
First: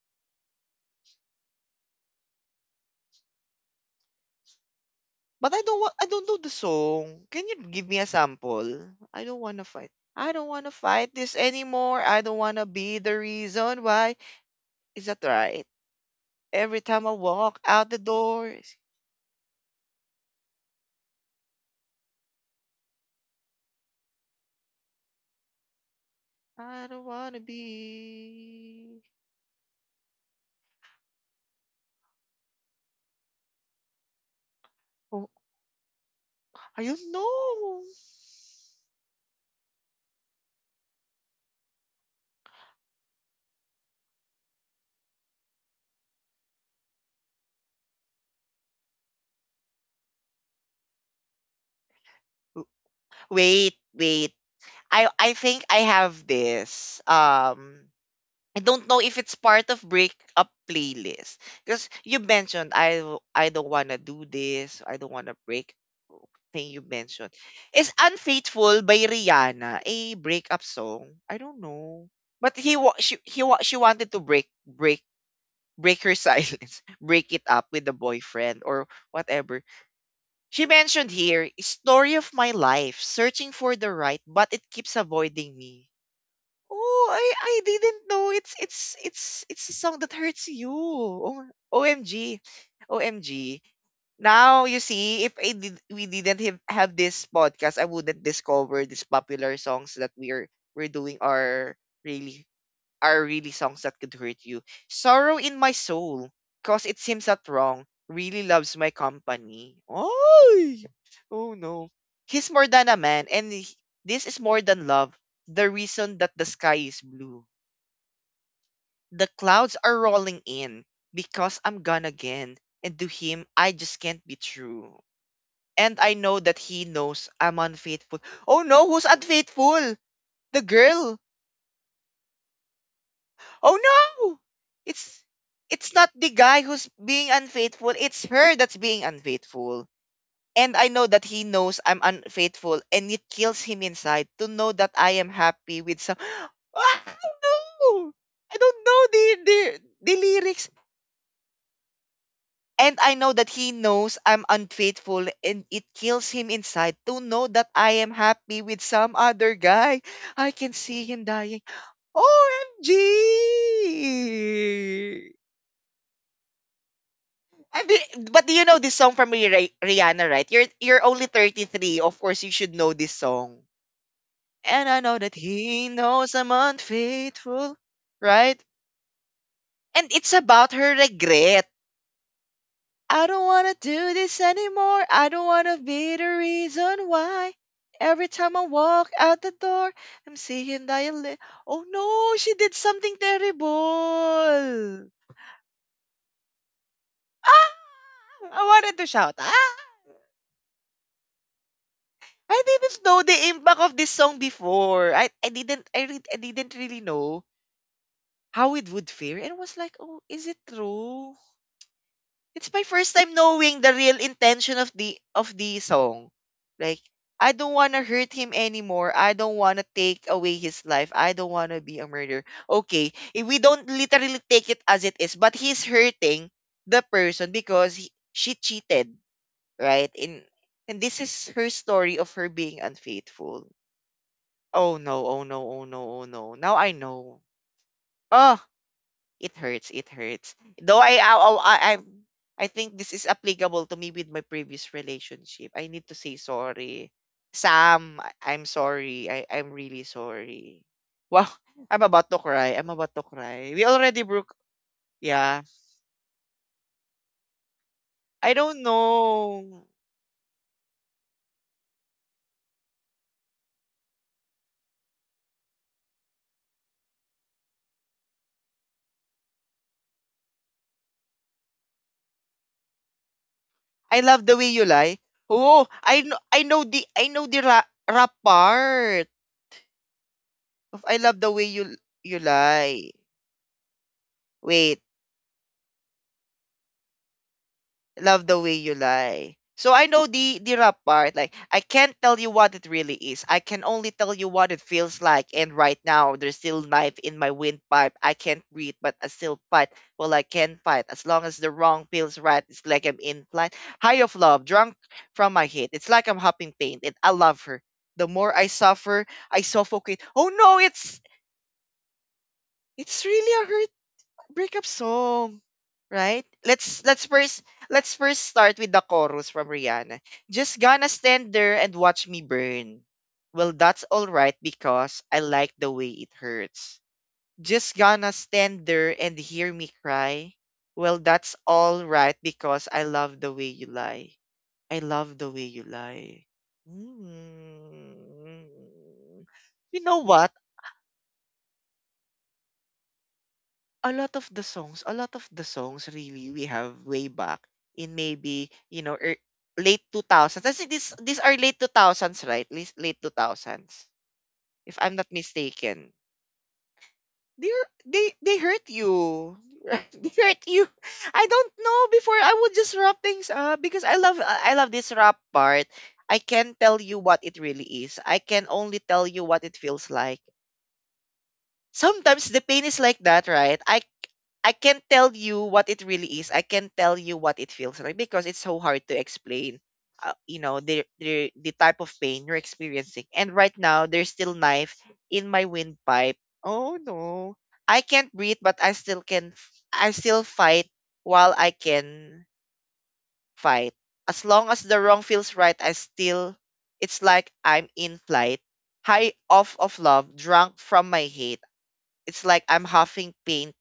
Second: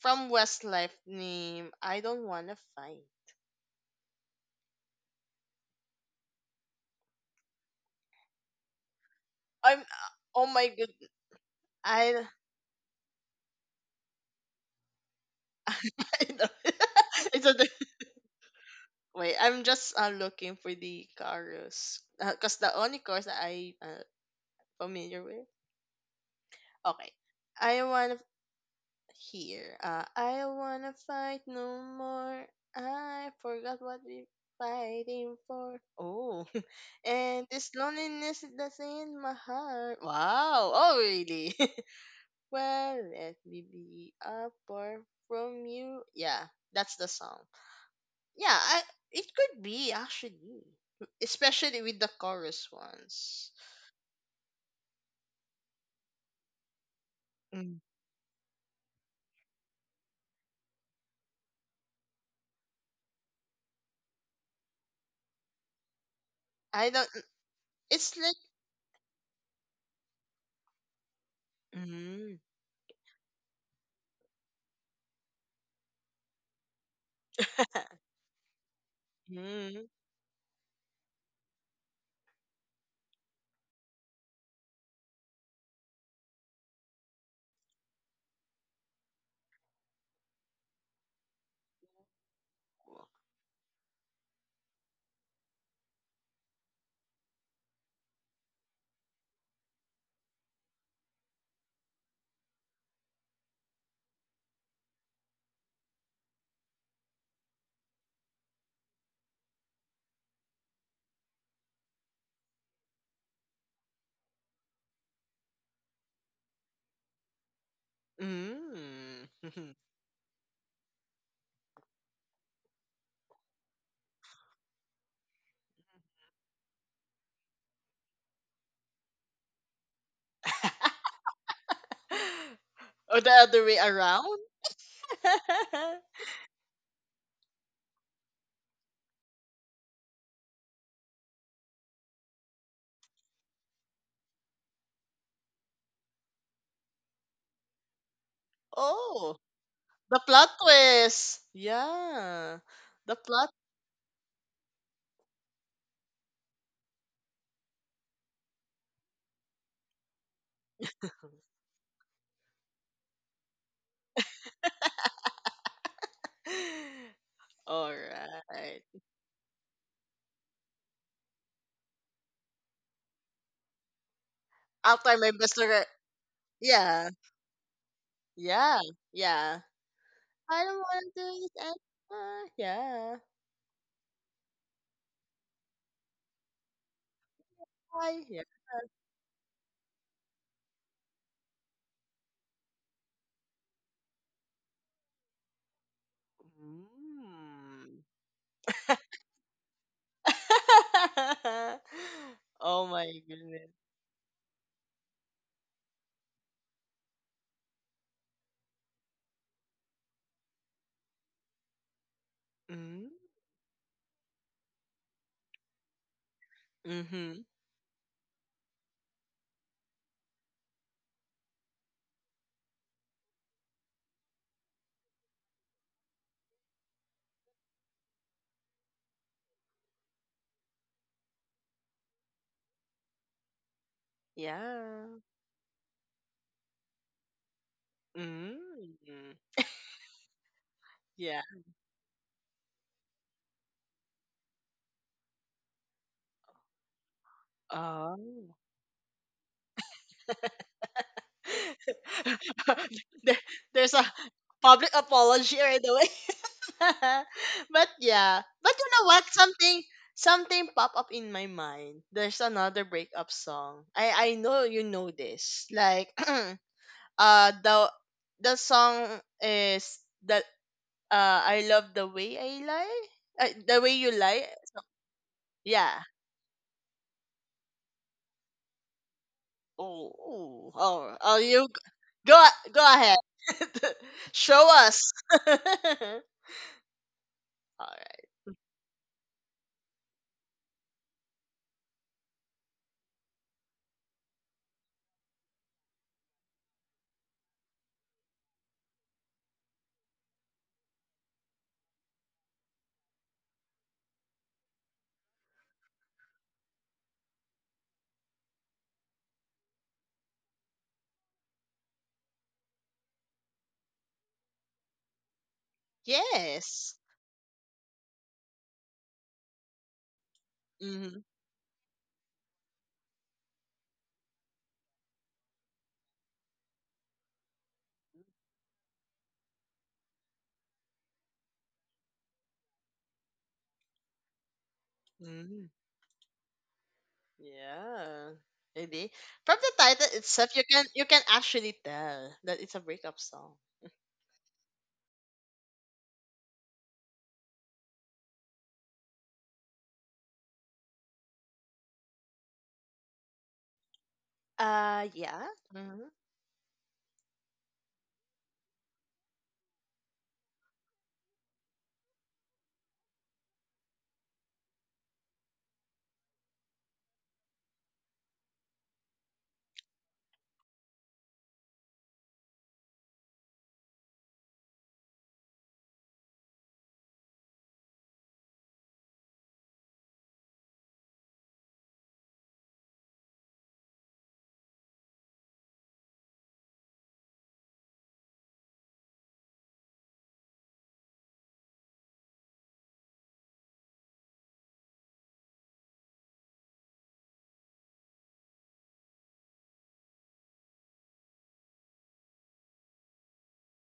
Speaker 2: from Westlife name I don't wanna fight.
Speaker 1: but I don't want. I don't know the song. Can you give me a sample? I don't wanna
Speaker 2: I'm
Speaker 1: fight.
Speaker 2: uh,
Speaker 1: I
Speaker 2: oh
Speaker 1: don't
Speaker 2: my
Speaker 1: wanna
Speaker 2: god,
Speaker 1: fight this anymore. I
Speaker 2: I,
Speaker 1: don't wanna be the reason why. Is that right?
Speaker 2: I know.
Speaker 1: Every time I
Speaker 2: It's a
Speaker 1: walk out the door, it's,
Speaker 2: wait, I'm just uh, looking for the chorus because the only chorus that I uh, familiar with
Speaker 1: I don't
Speaker 2: okay,
Speaker 1: wanna
Speaker 2: I want
Speaker 1: be.
Speaker 2: here. Uh, I don't wanna fight no more. I forgot what we
Speaker 1: Oh,
Speaker 2: fighting for. Oh,
Speaker 1: I don't
Speaker 2: and this
Speaker 1: know.
Speaker 2: loneliness that's in my heart. Wow. Oh, really? Well, let me be apart from you. Yeah, that's the song. Yeah, I, it could be actually, especially with the chorus ones.
Speaker 1: Wait, wait. I I think I have this.
Speaker 2: Mm.
Speaker 1: Um, I don't know if it's part of breakup playlist because you mentioned I w- I don't wanna do this, I don't wanna break up thing you
Speaker 2: I don't.
Speaker 1: mentioned is
Speaker 2: It's like.
Speaker 1: "Unfaithful" by Rihanna, a breakup song. I don't know,
Speaker 2: Mm.
Speaker 1: but he wa- she he wa- she wanted to break break break her silence, break it up with the boyfriend or whatever.
Speaker 2: Mm.
Speaker 1: She mentioned here "Story of My Life," searching for the right, but it keeps avoiding me. Oh, I I didn't know it's it's it's it's a song that hurts you. Oh, O M G. O M G. Now you see, if I did, we didn't have, have this podcast, I wouldn't discover these popular songs that we're we're doing are really are really songs that could hurt you. Sorrow in My Soul, cause it seems that wrong, really loves my company. Oh, oh no. He's more than a man, and he- this is more than love, the reason that the sky is blue. The
Speaker 2: Mm.
Speaker 1: clouds are rolling in, because I'm gone again, and to him, I just can't be true. And I know that he knows I'm unfaithful. Oh no, who's unfaithful? The girl.
Speaker 2: Or the other
Speaker 1: Oh
Speaker 2: way
Speaker 1: no!
Speaker 2: around?
Speaker 1: It's it's not the guy who's being unfaithful. It's her that's being unfaithful. And I know that he knows I'm unfaithful and it kills him inside to know that I am happy with some ah, no! I don't know the
Speaker 2: Oh,
Speaker 1: the the
Speaker 2: the plot
Speaker 1: lyrics.
Speaker 2: twist. Yeah,
Speaker 1: And I
Speaker 2: the
Speaker 1: know that
Speaker 2: plot.
Speaker 1: he knows I'm unfaithful and it kills him inside to know that I am happy with some other guy. I can see him dying. O M G! I
Speaker 2: All
Speaker 1: mean, but do you know
Speaker 2: right.
Speaker 1: this song from Rih- Rihanna, right? You're you're only thirty-three. Of course, you should know this song. And I
Speaker 2: I'll
Speaker 1: know
Speaker 2: try
Speaker 1: that
Speaker 2: my best to.
Speaker 1: he
Speaker 2: Re-
Speaker 1: knows I'm
Speaker 2: Yeah,
Speaker 1: unfaithful, right?
Speaker 2: yeah, yeah.
Speaker 1: And it's about
Speaker 2: I don't
Speaker 1: her
Speaker 2: want to do this
Speaker 1: regret.
Speaker 2: anymore. Yeah.
Speaker 1: I don't wanna do this anymore. I don't wanna be the reason why. Every
Speaker 2: Why? Yeah.
Speaker 1: time I walk out the door, I'm seeing that you li- Oh no, she did something terrible. Ah!
Speaker 2: Mm.
Speaker 1: I wanted to shout. Ah! I
Speaker 2: Oh
Speaker 1: didn't
Speaker 2: my
Speaker 1: know the impact
Speaker 2: goodness.
Speaker 1: of this song before. I, I didn't I, re- I didn't really know how it would fare and was like, "Oh, is it true?" It's my first
Speaker 2: Mm.
Speaker 1: time knowing the real intention of the of the song. Like, I
Speaker 2: Mhm.
Speaker 1: don't want to hurt him anymore. I don't want to take away his life. I don't want to be a murderer. Okay, if we don't literally take it as it is, but he's hurting the person because he, she cheated, right? In and this is her story of her being unfaithful. Oh no,
Speaker 2: Yeah.
Speaker 1: oh no, oh no, oh no. Now I know. Oh,
Speaker 2: Mm.
Speaker 1: it hurts, it hurts. Though I I
Speaker 2: Yeah.
Speaker 1: I I, I think this is applicable to me with my previous relationship. I need to say sorry. Sam, I- I'm
Speaker 2: Oh.
Speaker 1: sorry. I I'm really sorry. Wow, I'm about to cry. I'm about to
Speaker 2: There,
Speaker 1: cry. We
Speaker 2: there's a
Speaker 1: already broke.
Speaker 2: public
Speaker 1: Yeah.
Speaker 2: apology right away. But
Speaker 1: I
Speaker 2: yeah,
Speaker 1: don't
Speaker 2: but you know what?
Speaker 1: know.
Speaker 2: Something, something pop up in my mind. There's another breakup song. I I know you know this. Like uh the the song is that uh I love the way I lie. Uh, the way
Speaker 1: I
Speaker 2: you
Speaker 1: love the
Speaker 2: lie.
Speaker 1: way you
Speaker 2: So,
Speaker 1: lie. Oh, I
Speaker 2: yeah.
Speaker 1: know I know the I know the rap, rap part
Speaker 2: Oh, oh,
Speaker 1: of I
Speaker 2: oh,
Speaker 1: love the
Speaker 2: oh,
Speaker 1: way
Speaker 2: you g-
Speaker 1: you you
Speaker 2: go
Speaker 1: lie.
Speaker 2: go ahead. Show
Speaker 1: Wait.
Speaker 2: us. All right.
Speaker 1: Love the way you lie. So I know the the rap part. Like I can't tell you what it really is. I can only tell you what it feels like. And right now, there's still knife in my windpipe. I can't breathe, but I still fight. Well, I can fight as long as the wrong feels right. It's like I'm in flight, high of love, drunk from my head. It's like I'm hopping pain, and I love her. The more I suffer, I suffocate. Oh no, it's it's really a breakup song, right?
Speaker 2: Yes.
Speaker 1: Let's let's first let's first start with the chorus from Rihanna. Just gonna
Speaker 2: Mm-hmm.
Speaker 1: stand there and watch me burn. Well, that's all right because I like the way it hurts. Just gonna stand there and hear me cry. Well, that's all right because I love the way you lie. I love the
Speaker 2: hmm
Speaker 1: way you lie.
Speaker 2: Yeah. Maybe
Speaker 1: Mm.
Speaker 2: from the
Speaker 1: You
Speaker 2: title
Speaker 1: know what?
Speaker 2: itself, you can you can actually tell that it's a breakup song.
Speaker 1: A lot of the songs, a lot of the songs really we have way back in maybe, you know, er, late two thousands. I think this these are late two thousands, right? Late, late two thousands, if
Speaker 2: Uh,
Speaker 1: I'm not
Speaker 2: yeah. Mm-hmm.
Speaker 1: mistaken. They are- they they hurt you. Right? They hurt you. I don't know before I would just wrap things up because I love I love this rap part. I can't tell you what it really is. I can only tell you what it feels like. Sometimes the pain is like that, right? I I can't tell you what it really is. I can't tell you what it feels like because it's so hard to explain. Uh, you know the, the the type of pain you're experiencing, and right now there's still knife in my windpipe. Oh no, I can't breathe, but I still can. f- I still fight while I can fight. As long as the wrong feels right, I still. It's like I'm in flight, high off of love, drunk from my hate. It's like I'm huffing paint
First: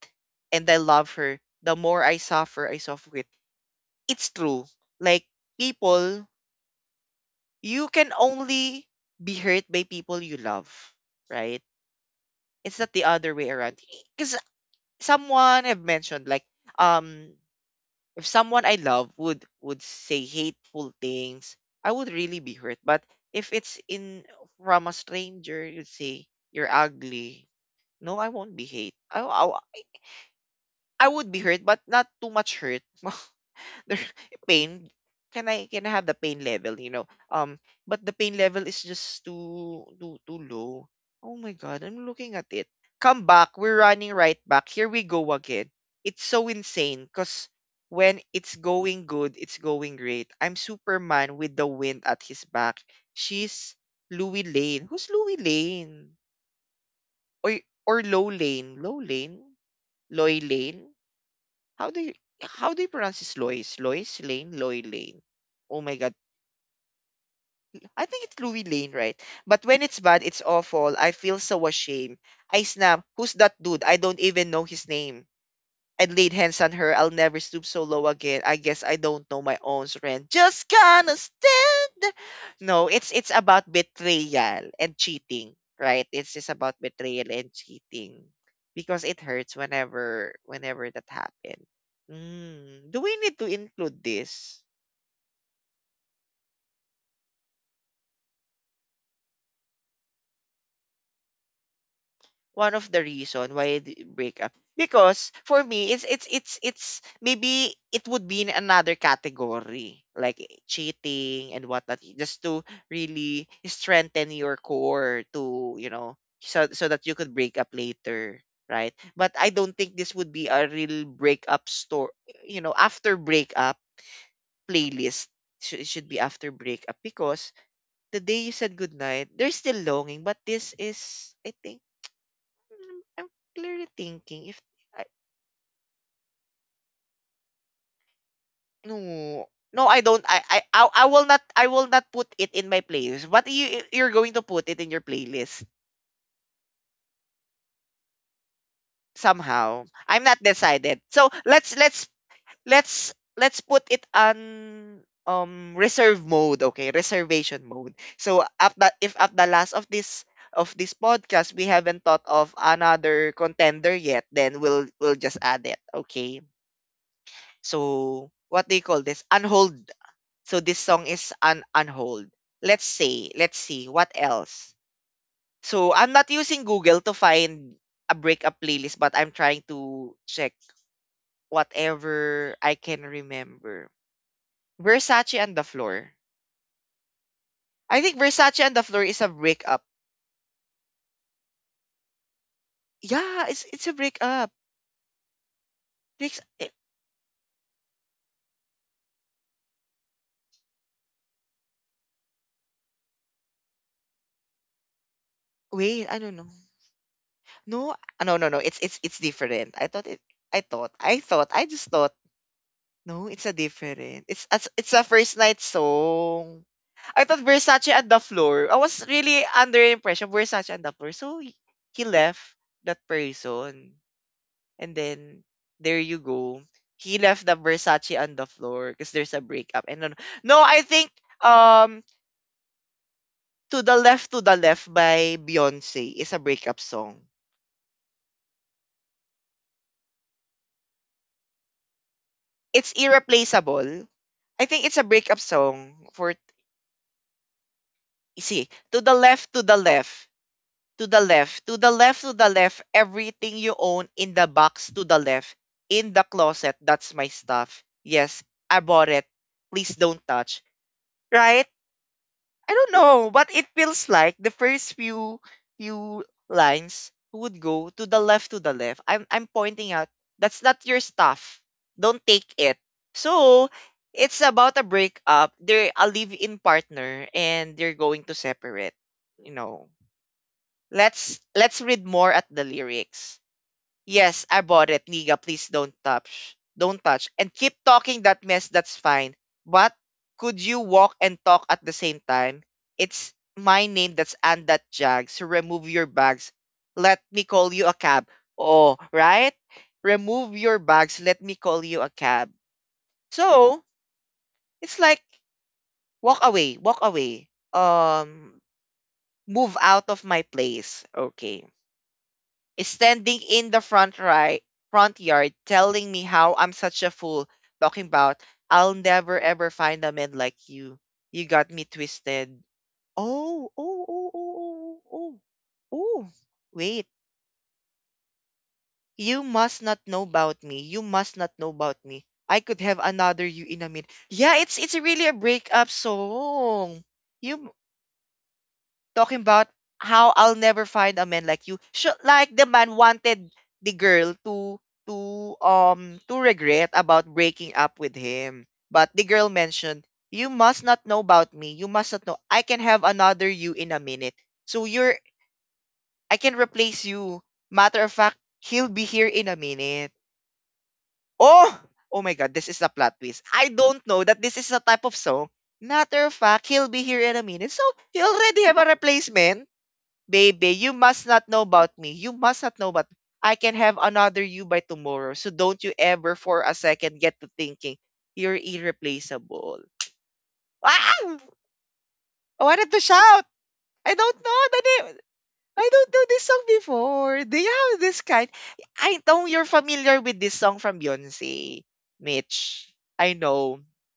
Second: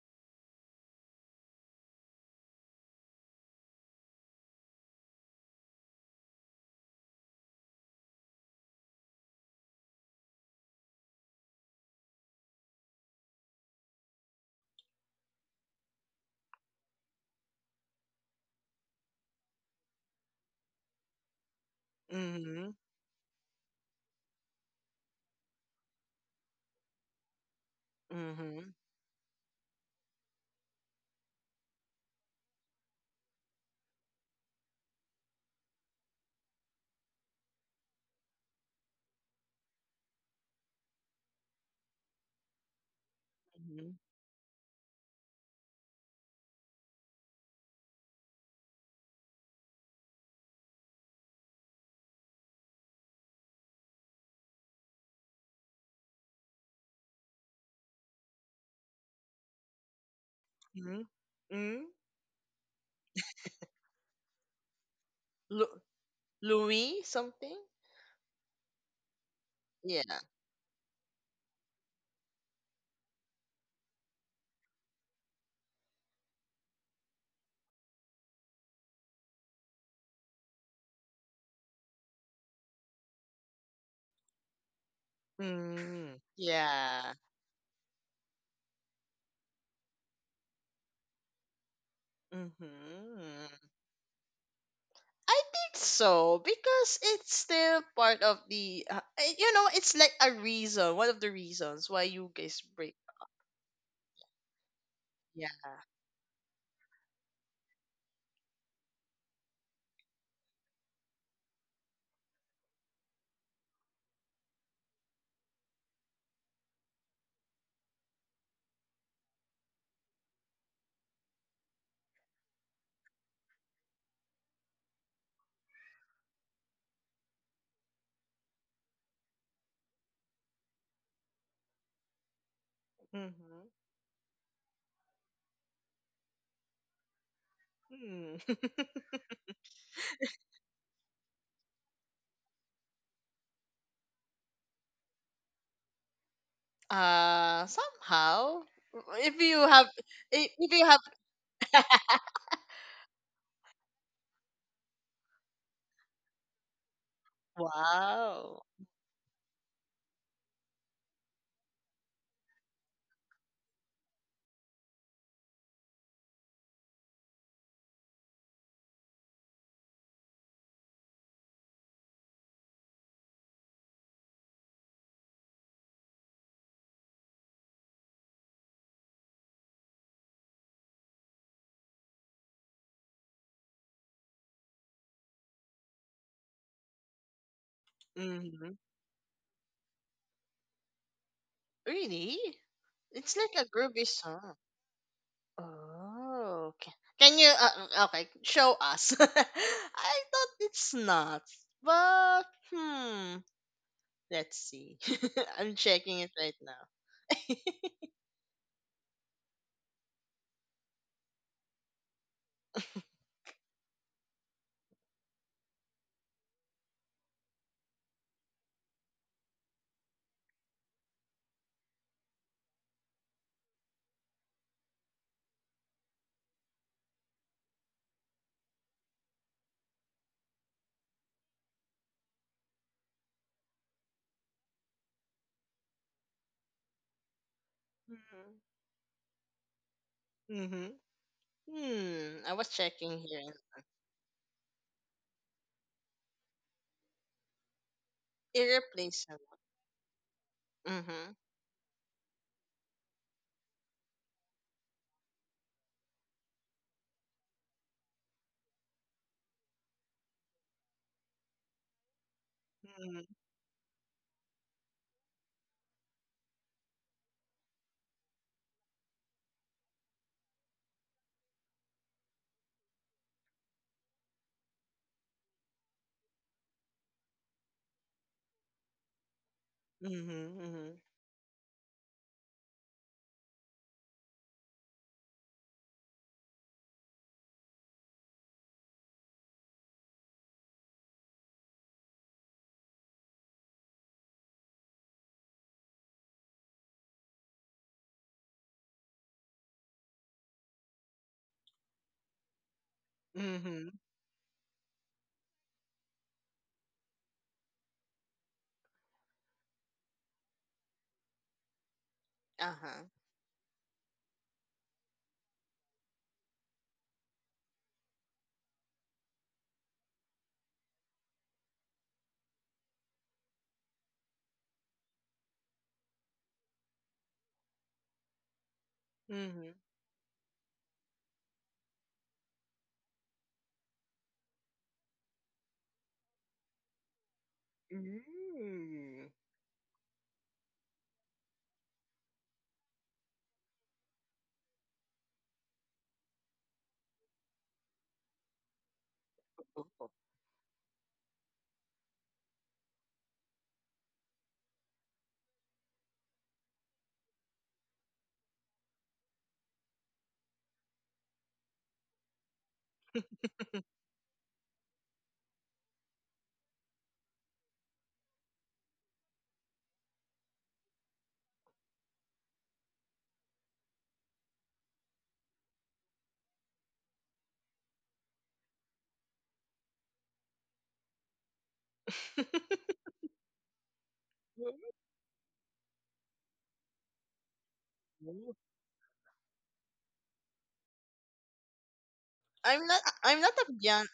Speaker 1: and I love her. The more I suffer, I suffocate. It's true. Like people, you can only be hurt by people you love, right? It's not the other way around. Because someone I've mentioned, like, um, if someone I love would would say hateful things, I would really be hurt. But if it's in from a stranger, you'd say you're ugly. No, I won't
Speaker 2: Mm-hmm.
Speaker 1: be hate. I, I I would be hurt, but not too much hurt. There- pain. Can I can I have the pain level? You know, um, but the pain level is just too too too low. Oh my god, I'm looking at it. Come back, we're
Speaker 2: Mm-hmm.
Speaker 1: running right back. Here we go again. It's so insane, cause when it's going good, it's going great. I'm Superman with the wind at his back. She's Louis Lane. Who's Louis Lane? Or or Low Lane? Low Lane? Loy Lane?
Speaker 2: Mm-hmm. Mm-hmm.
Speaker 1: How do you how do you pronounce this Lois? Lois Lane? Loy Lane.
Speaker 2: Lu-
Speaker 1: Oh my god.
Speaker 2: Louis something.
Speaker 1: I think it's Louis Lane, right? But when it's
Speaker 2: Yeah.
Speaker 1: bad, it's awful. I feel so ashamed. I snap, who's that dude? I don't even know his name and laid hands on her. I'll never stoop so low again. I guess I don't know my own strength. Just gonna stand. No, it's it's about betrayal and cheating, right?
Speaker 2: Mm.
Speaker 1: It's just about
Speaker 2: Yeah.
Speaker 1: betrayal and cheating because it hurts whenever whenever that happens. Mm. Do we need
Speaker 2: Mm-hmm.
Speaker 1: to include this?
Speaker 2: I think so because it's still part of the uh, eh, you know it's like a reason, one of the reasons why you guys
Speaker 1: One of
Speaker 2: break,
Speaker 1: the reason why I d- break up. Because
Speaker 2: yeah.
Speaker 1: for me, it's it's it's it's maybe it would be in another category like cheating and whatnot, just to really strengthen your core to you know so so that you could break up later, right? But I don't think this would be a real breakup store, you know, after breakup playlist. Should should be after breakup because the day you said goodnight, they're still longing. But this is, I think. Mm, I'm
Speaker 2: Mm-hmm.
Speaker 1: clearly thinking if I. no no I don't I I I I will not I will not put it in my playlist. But you you're going to put it in your playlist
Speaker 2: Uh, somehow. if you
Speaker 1: somehow.
Speaker 2: have
Speaker 1: I'm not
Speaker 2: if if you
Speaker 1: decided.
Speaker 2: have
Speaker 1: So let's let's let's let's put it on um reserve mode, okay? Reservation mode. So
Speaker 2: wow.
Speaker 1: at the, if at the last of this of this podcast we haven't thought of another contender yet, then we'll we'll just add it, okay? So what do you call this? Unhold. So this song is on on hold. Let's say, let's see what else. So I'm not using Google to find a breakup playlist, but I'm trying to check whatever I can remember. Versace and the floor. I think Versace
Speaker 2: Mm-hmm.
Speaker 1: and the floor is a breakup.
Speaker 2: Really? It's
Speaker 1: Yeah,
Speaker 2: like
Speaker 1: it's
Speaker 2: a
Speaker 1: it's a
Speaker 2: groovy
Speaker 1: breakup.
Speaker 2: song.
Speaker 1: Breaks, eh,
Speaker 2: Oh, okay. Can you uh, okay, show us? I thought it's not, but hmm. Let's see. I'm
Speaker 1: wait, I
Speaker 2: checking it
Speaker 1: don't know.
Speaker 2: right now.
Speaker 1: No, ah, no, no, no. It's it's it's different. I thought it. I thought. I thought. I just thought. No, it's a different. It's as it's a first night song. I thought Versace and the floor. I was really under the impression Versace and the floor. So he, he left that person, and then there you go. He left the Versace on the floor because there's a breakup. And then, no, I think um to the left, to the left by Beyonce is a breakup song.
Speaker 2: Mhm. Mm-hmm. Hmm. I was
Speaker 1: It's
Speaker 2: checking here.
Speaker 1: irreplaceable. I think it's a breakup song for see to the left,
Speaker 2: Irreplaceable.
Speaker 1: to the left. To the
Speaker 2: Mm-hmm.
Speaker 1: left, to the left, to the left, everything you own in the box to the left, in the closet, that's my stuff. Yes, I bought it. Please don't touch. Right? I don't
Speaker 2: Mm-hmm.
Speaker 1: know, but it feels like the first few few lines would go to the left, to the left. I'm I'm pointing out that's not your stuff. Don't take it. So it's about a breakup. They're a live-in partner and they're going to separate. You know,
Speaker 2: Mm-hmm.
Speaker 1: let's let's read more at the lyrics. Yes, I bought it, Niga. Please don't touch. Don't touch. And keep talking that mess, that's fine. But could you walk and talk at the same time? It's my name that's and that jag. So remove your bags. Let me call you a cab. Oh, right? Remove your bags. Let me call you a cab. So
Speaker 2: Mm-hmm.
Speaker 1: it's like walk away, walk away. Um move out of my place. Okay.
Speaker 2: Uh-huh.
Speaker 1: Standing in the front right front yard telling me how I'm such a fool talking about I'll never ever find a man like you. You got me twisted. Oh, oh, oh, oh, oh, oh, oh. Oh. Wait. You
Speaker 2: Mm-hmm.
Speaker 1: must not know about me. You must not know about me. I could have another you in a minute. Yeah, it's it's really a breakup song. You
Speaker 2: Mm.
Speaker 1: talking about how I'll never find a man like you. Sh- like the man wanted the girl to to um to regret about breaking up with him. But the girl
Speaker 2: Ooh.
Speaker 1: mentioned, "You must not know about me. You must not know. I can have another you in a minute. So you're I can replace you. Matter of fact, he'll be here in a minute." Oh, oh my god, this is a plot twist. I don't know that this is a type of song. Matter of fact, he'll be here in a minute. So, he already have a replacement. Baby, you must not know about me. You must not know about. I can have another you by tomorrow. So don't you ever for a second get to thinking you're irreplaceable. Ah! I wanted to shout. I don't know the name. I don't know this song before. Do you have this kind?
Speaker 2: Ooh.
Speaker 1: I know you're familiar with this song from Beyonce,
Speaker 2: I'm
Speaker 1: Mitch.
Speaker 2: not
Speaker 1: I
Speaker 2: I'm not a
Speaker 1: know.
Speaker 2: Beyonce,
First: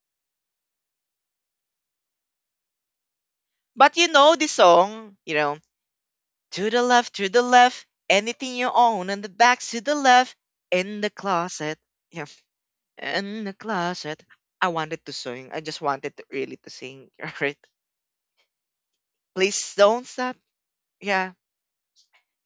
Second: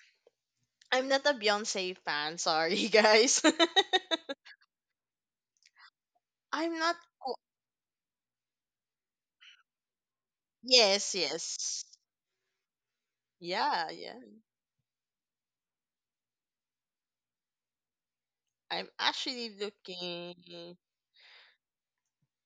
Speaker 2: I'm not a Beyonce fan, sorry guys.
Speaker 1: But you know this song, you know, to
Speaker 2: I'm
Speaker 1: the
Speaker 2: not
Speaker 1: left, to
Speaker 2: qu-
Speaker 1: the left, anything you own, and the back to the left, in the
Speaker 2: yes,
Speaker 1: closet.
Speaker 2: yes.
Speaker 1: In the
Speaker 2: Yeah, yeah.
Speaker 1: closet. I wanted to sing. I just wanted to really to sing, right?
Speaker 2: I'm actually
Speaker 1: Please don't stop.
Speaker 2: looking.
Speaker 1: Yeah.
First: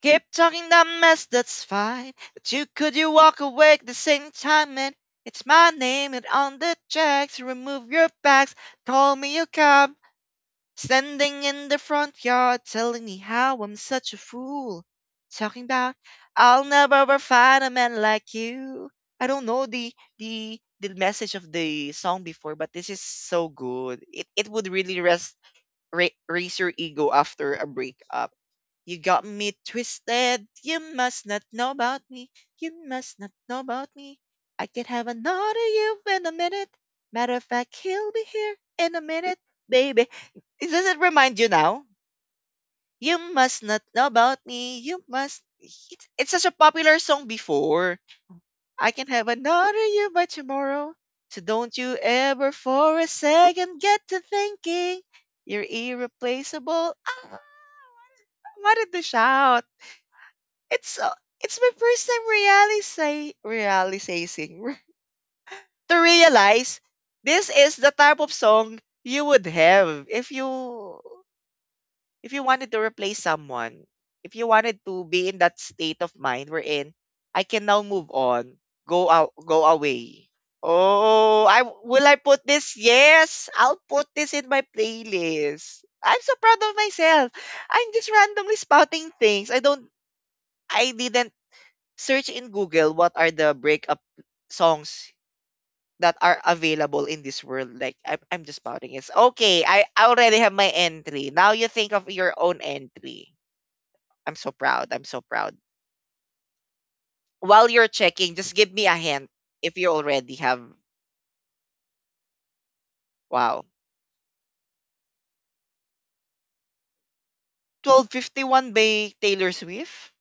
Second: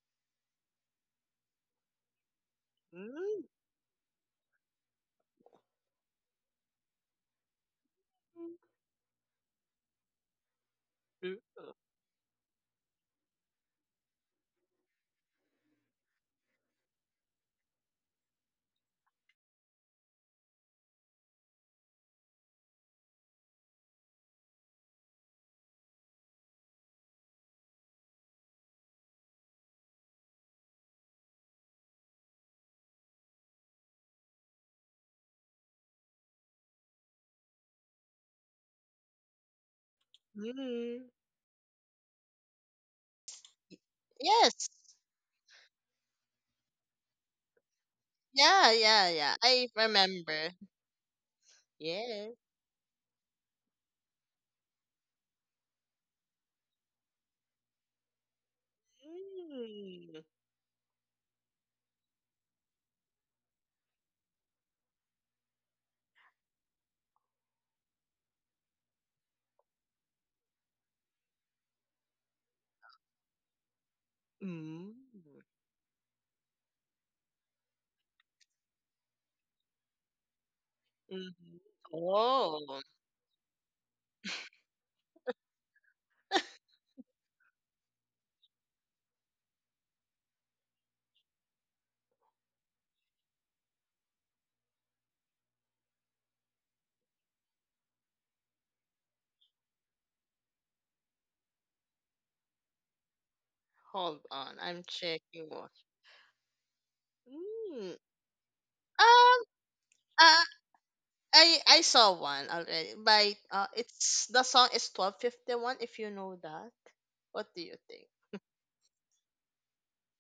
Speaker 1: Keep talking that mess, that's fine. But you could you walk
Speaker 2: Mm.
Speaker 1: away at the same time and it's my name and on the checks. Remove your
Speaker 2: Mm,
Speaker 1: bags. Call me a cab. Standing in
Speaker 2: mm.
Speaker 1: the front yard, telling me how I'm such a fool. Talking about I'll never ever find a man like you. I don't know the the the message of the song before, but this is so good. It it would really res ra- raise your ego after a breakup. You got me twisted. You must not know about me. You must not know about me. I could have another you in a minute. Matter of fact, he'll be here in a minute, baby. It doesn't
Speaker 2: Mm.
Speaker 1: remind you now. You must
Speaker 2: Y-
Speaker 1: not know about
Speaker 2: Yes.
Speaker 1: me. You must. It's, it's such a popular song before.
Speaker 2: Yeah,
Speaker 1: I
Speaker 2: yeah,
Speaker 1: can
Speaker 2: yeah.
Speaker 1: have
Speaker 2: I
Speaker 1: another you by
Speaker 2: remember.
Speaker 1: tomorrow. So don't you
Speaker 2: Yes.
Speaker 1: ever for a second get to thinking you're irreplaceable. Ah, I wanted to shout.
Speaker 2: Mm.
Speaker 1: It's so. It's my first time realizing realizing to realize this is the type of song you would have if you if you wanted to replace someone, if you wanted
Speaker 2: Mm.
Speaker 1: to be in that state of mind we in, I can now move on, go out, go away. Oh,
Speaker 2: Mhm.
Speaker 1: I will I put this?
Speaker 2: Oh,
Speaker 1: Yes, I'll put this in my playlist. I'm so proud of myself. I'm just randomly spouting things. I don't — I didn't search in Google what are the breakup songs that are available in this world. Like I'm, I'm just spouting it. Okay, I I already have my entry. Now you think of your own entry.
Speaker 2: hold
Speaker 1: I'm so
Speaker 2: on. I'm
Speaker 1: proud. I'm so
Speaker 2: checking.
Speaker 1: proud.
Speaker 2: what-
Speaker 1: While you're
Speaker 2: Mm.
Speaker 1: checking, just give me a hint
Speaker 2: Um,
Speaker 1: if you already
Speaker 2: uh,
Speaker 1: have.
Speaker 2: I I saw one already. By
Speaker 1: Wow.
Speaker 2: uh, it's, the song is twelve fifty one. If you know that, what do you think?
Speaker 1: twelve fifty one by Taylor Swift?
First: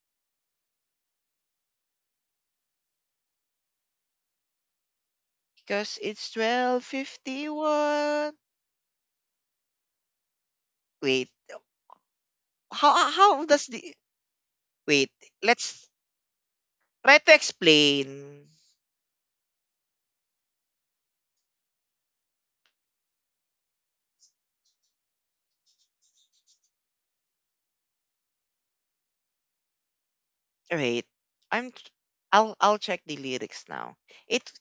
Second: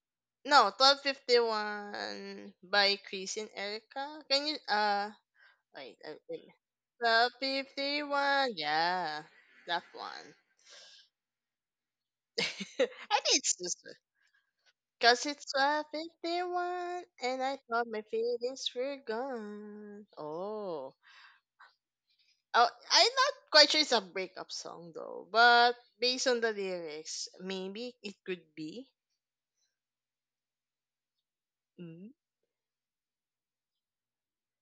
Speaker 2: No, twelve fifty one by Chris and Erica. Can you uh? Wait,
Speaker 1: Because
Speaker 2: uh,
Speaker 1: it's
Speaker 2: wait. Twelve fifty
Speaker 1: twelve fifty one.
Speaker 2: one. Yeah, that one.
Speaker 1: Wait.
Speaker 2: I think
Speaker 1: How how
Speaker 2: it's
Speaker 1: does
Speaker 2: this one.
Speaker 1: the — wait,
Speaker 2: Cause it's twelve
Speaker 1: let's
Speaker 2: fifty one,
Speaker 1: try to
Speaker 2: and I thought my
Speaker 1: explain.
Speaker 2: feelings were gone. Oh, oh. I'm not quite sure it's a breakup song though, but based on the lyrics, maybe it could be.
Speaker 1: Wait. I'm
Speaker 2: Mm,
Speaker 1: I'll I'll check the lyrics now. It's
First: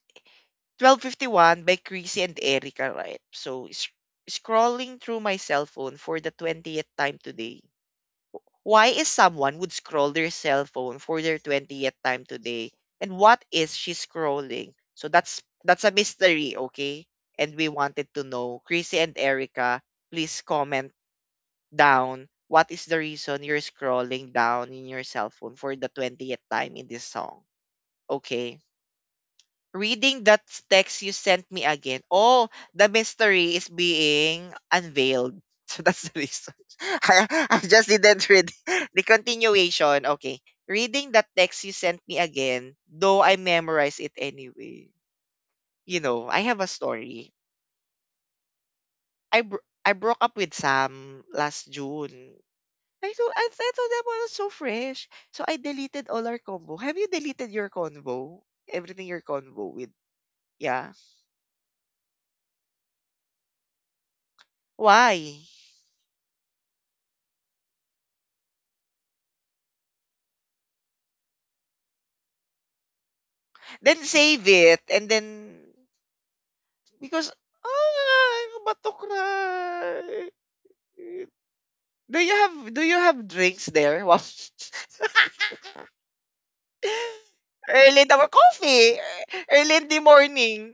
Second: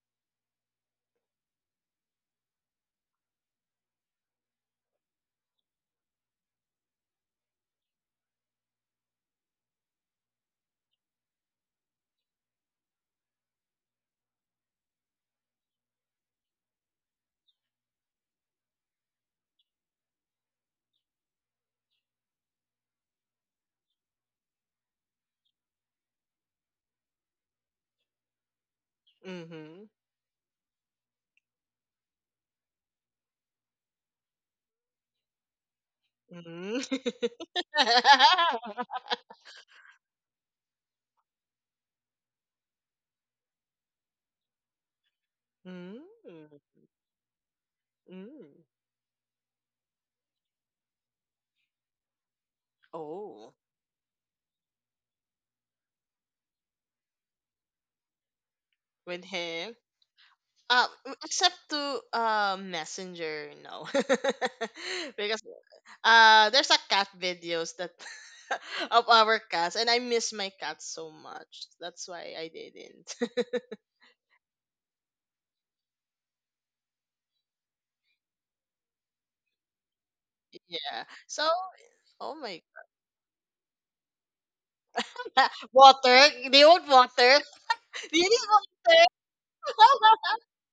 Speaker 1: twelve fifty one by Chrissy and Erica, right? So sc- scrolling through my cell phone for the twentieth time today. Why is someone would scroll their cell phone for their twentieth time today? And what is she scrolling? So that's that's a mystery, okay? And we wanted to know, Chrissy and Erica, please comment down what is the reason you're scrolling down in your cell phone for the twentieth time in this song, okay?
Speaker 2: mm-hmm.
Speaker 1: Reading that text you sent me again. Oh, the mystery is being unveiled. So that's the reason.
Speaker 2: Mm.
Speaker 1: I I just didn't read the continuation. Okay. Reading that text you sent me again, though I memorize it anyway. You know, I
Speaker 2: Mm,
Speaker 1: have a story.
Speaker 2: mm.
Speaker 1: I bro- I broke up with Sam last June. I thought — I,
Speaker 2: Oh,
Speaker 1: I thought that was so fresh. So I deleted all our convo. Have you deleted your convo? Everything, your
Speaker 2: with
Speaker 1: convo
Speaker 2: him.
Speaker 1: with.
Speaker 2: Uh,
Speaker 1: Yeah.
Speaker 2: Except to uh, Messenger, no, because
Speaker 1: Why?
Speaker 2: uh, there's a cat videos that of our cats, and I miss my cat so much. That's why I didn't.
Speaker 1: Then save it, and then because — ah, about to cry.
Speaker 2: Yeah. So,
Speaker 1: Do
Speaker 2: oh
Speaker 1: you
Speaker 2: my
Speaker 1: have do you have drinks there? Wow.
Speaker 2: God. Water. Do you want water?
Speaker 1: Early in
Speaker 2: Do
Speaker 1: the
Speaker 2: you need
Speaker 1: coffee.
Speaker 2: water?
Speaker 1: Early in the morning.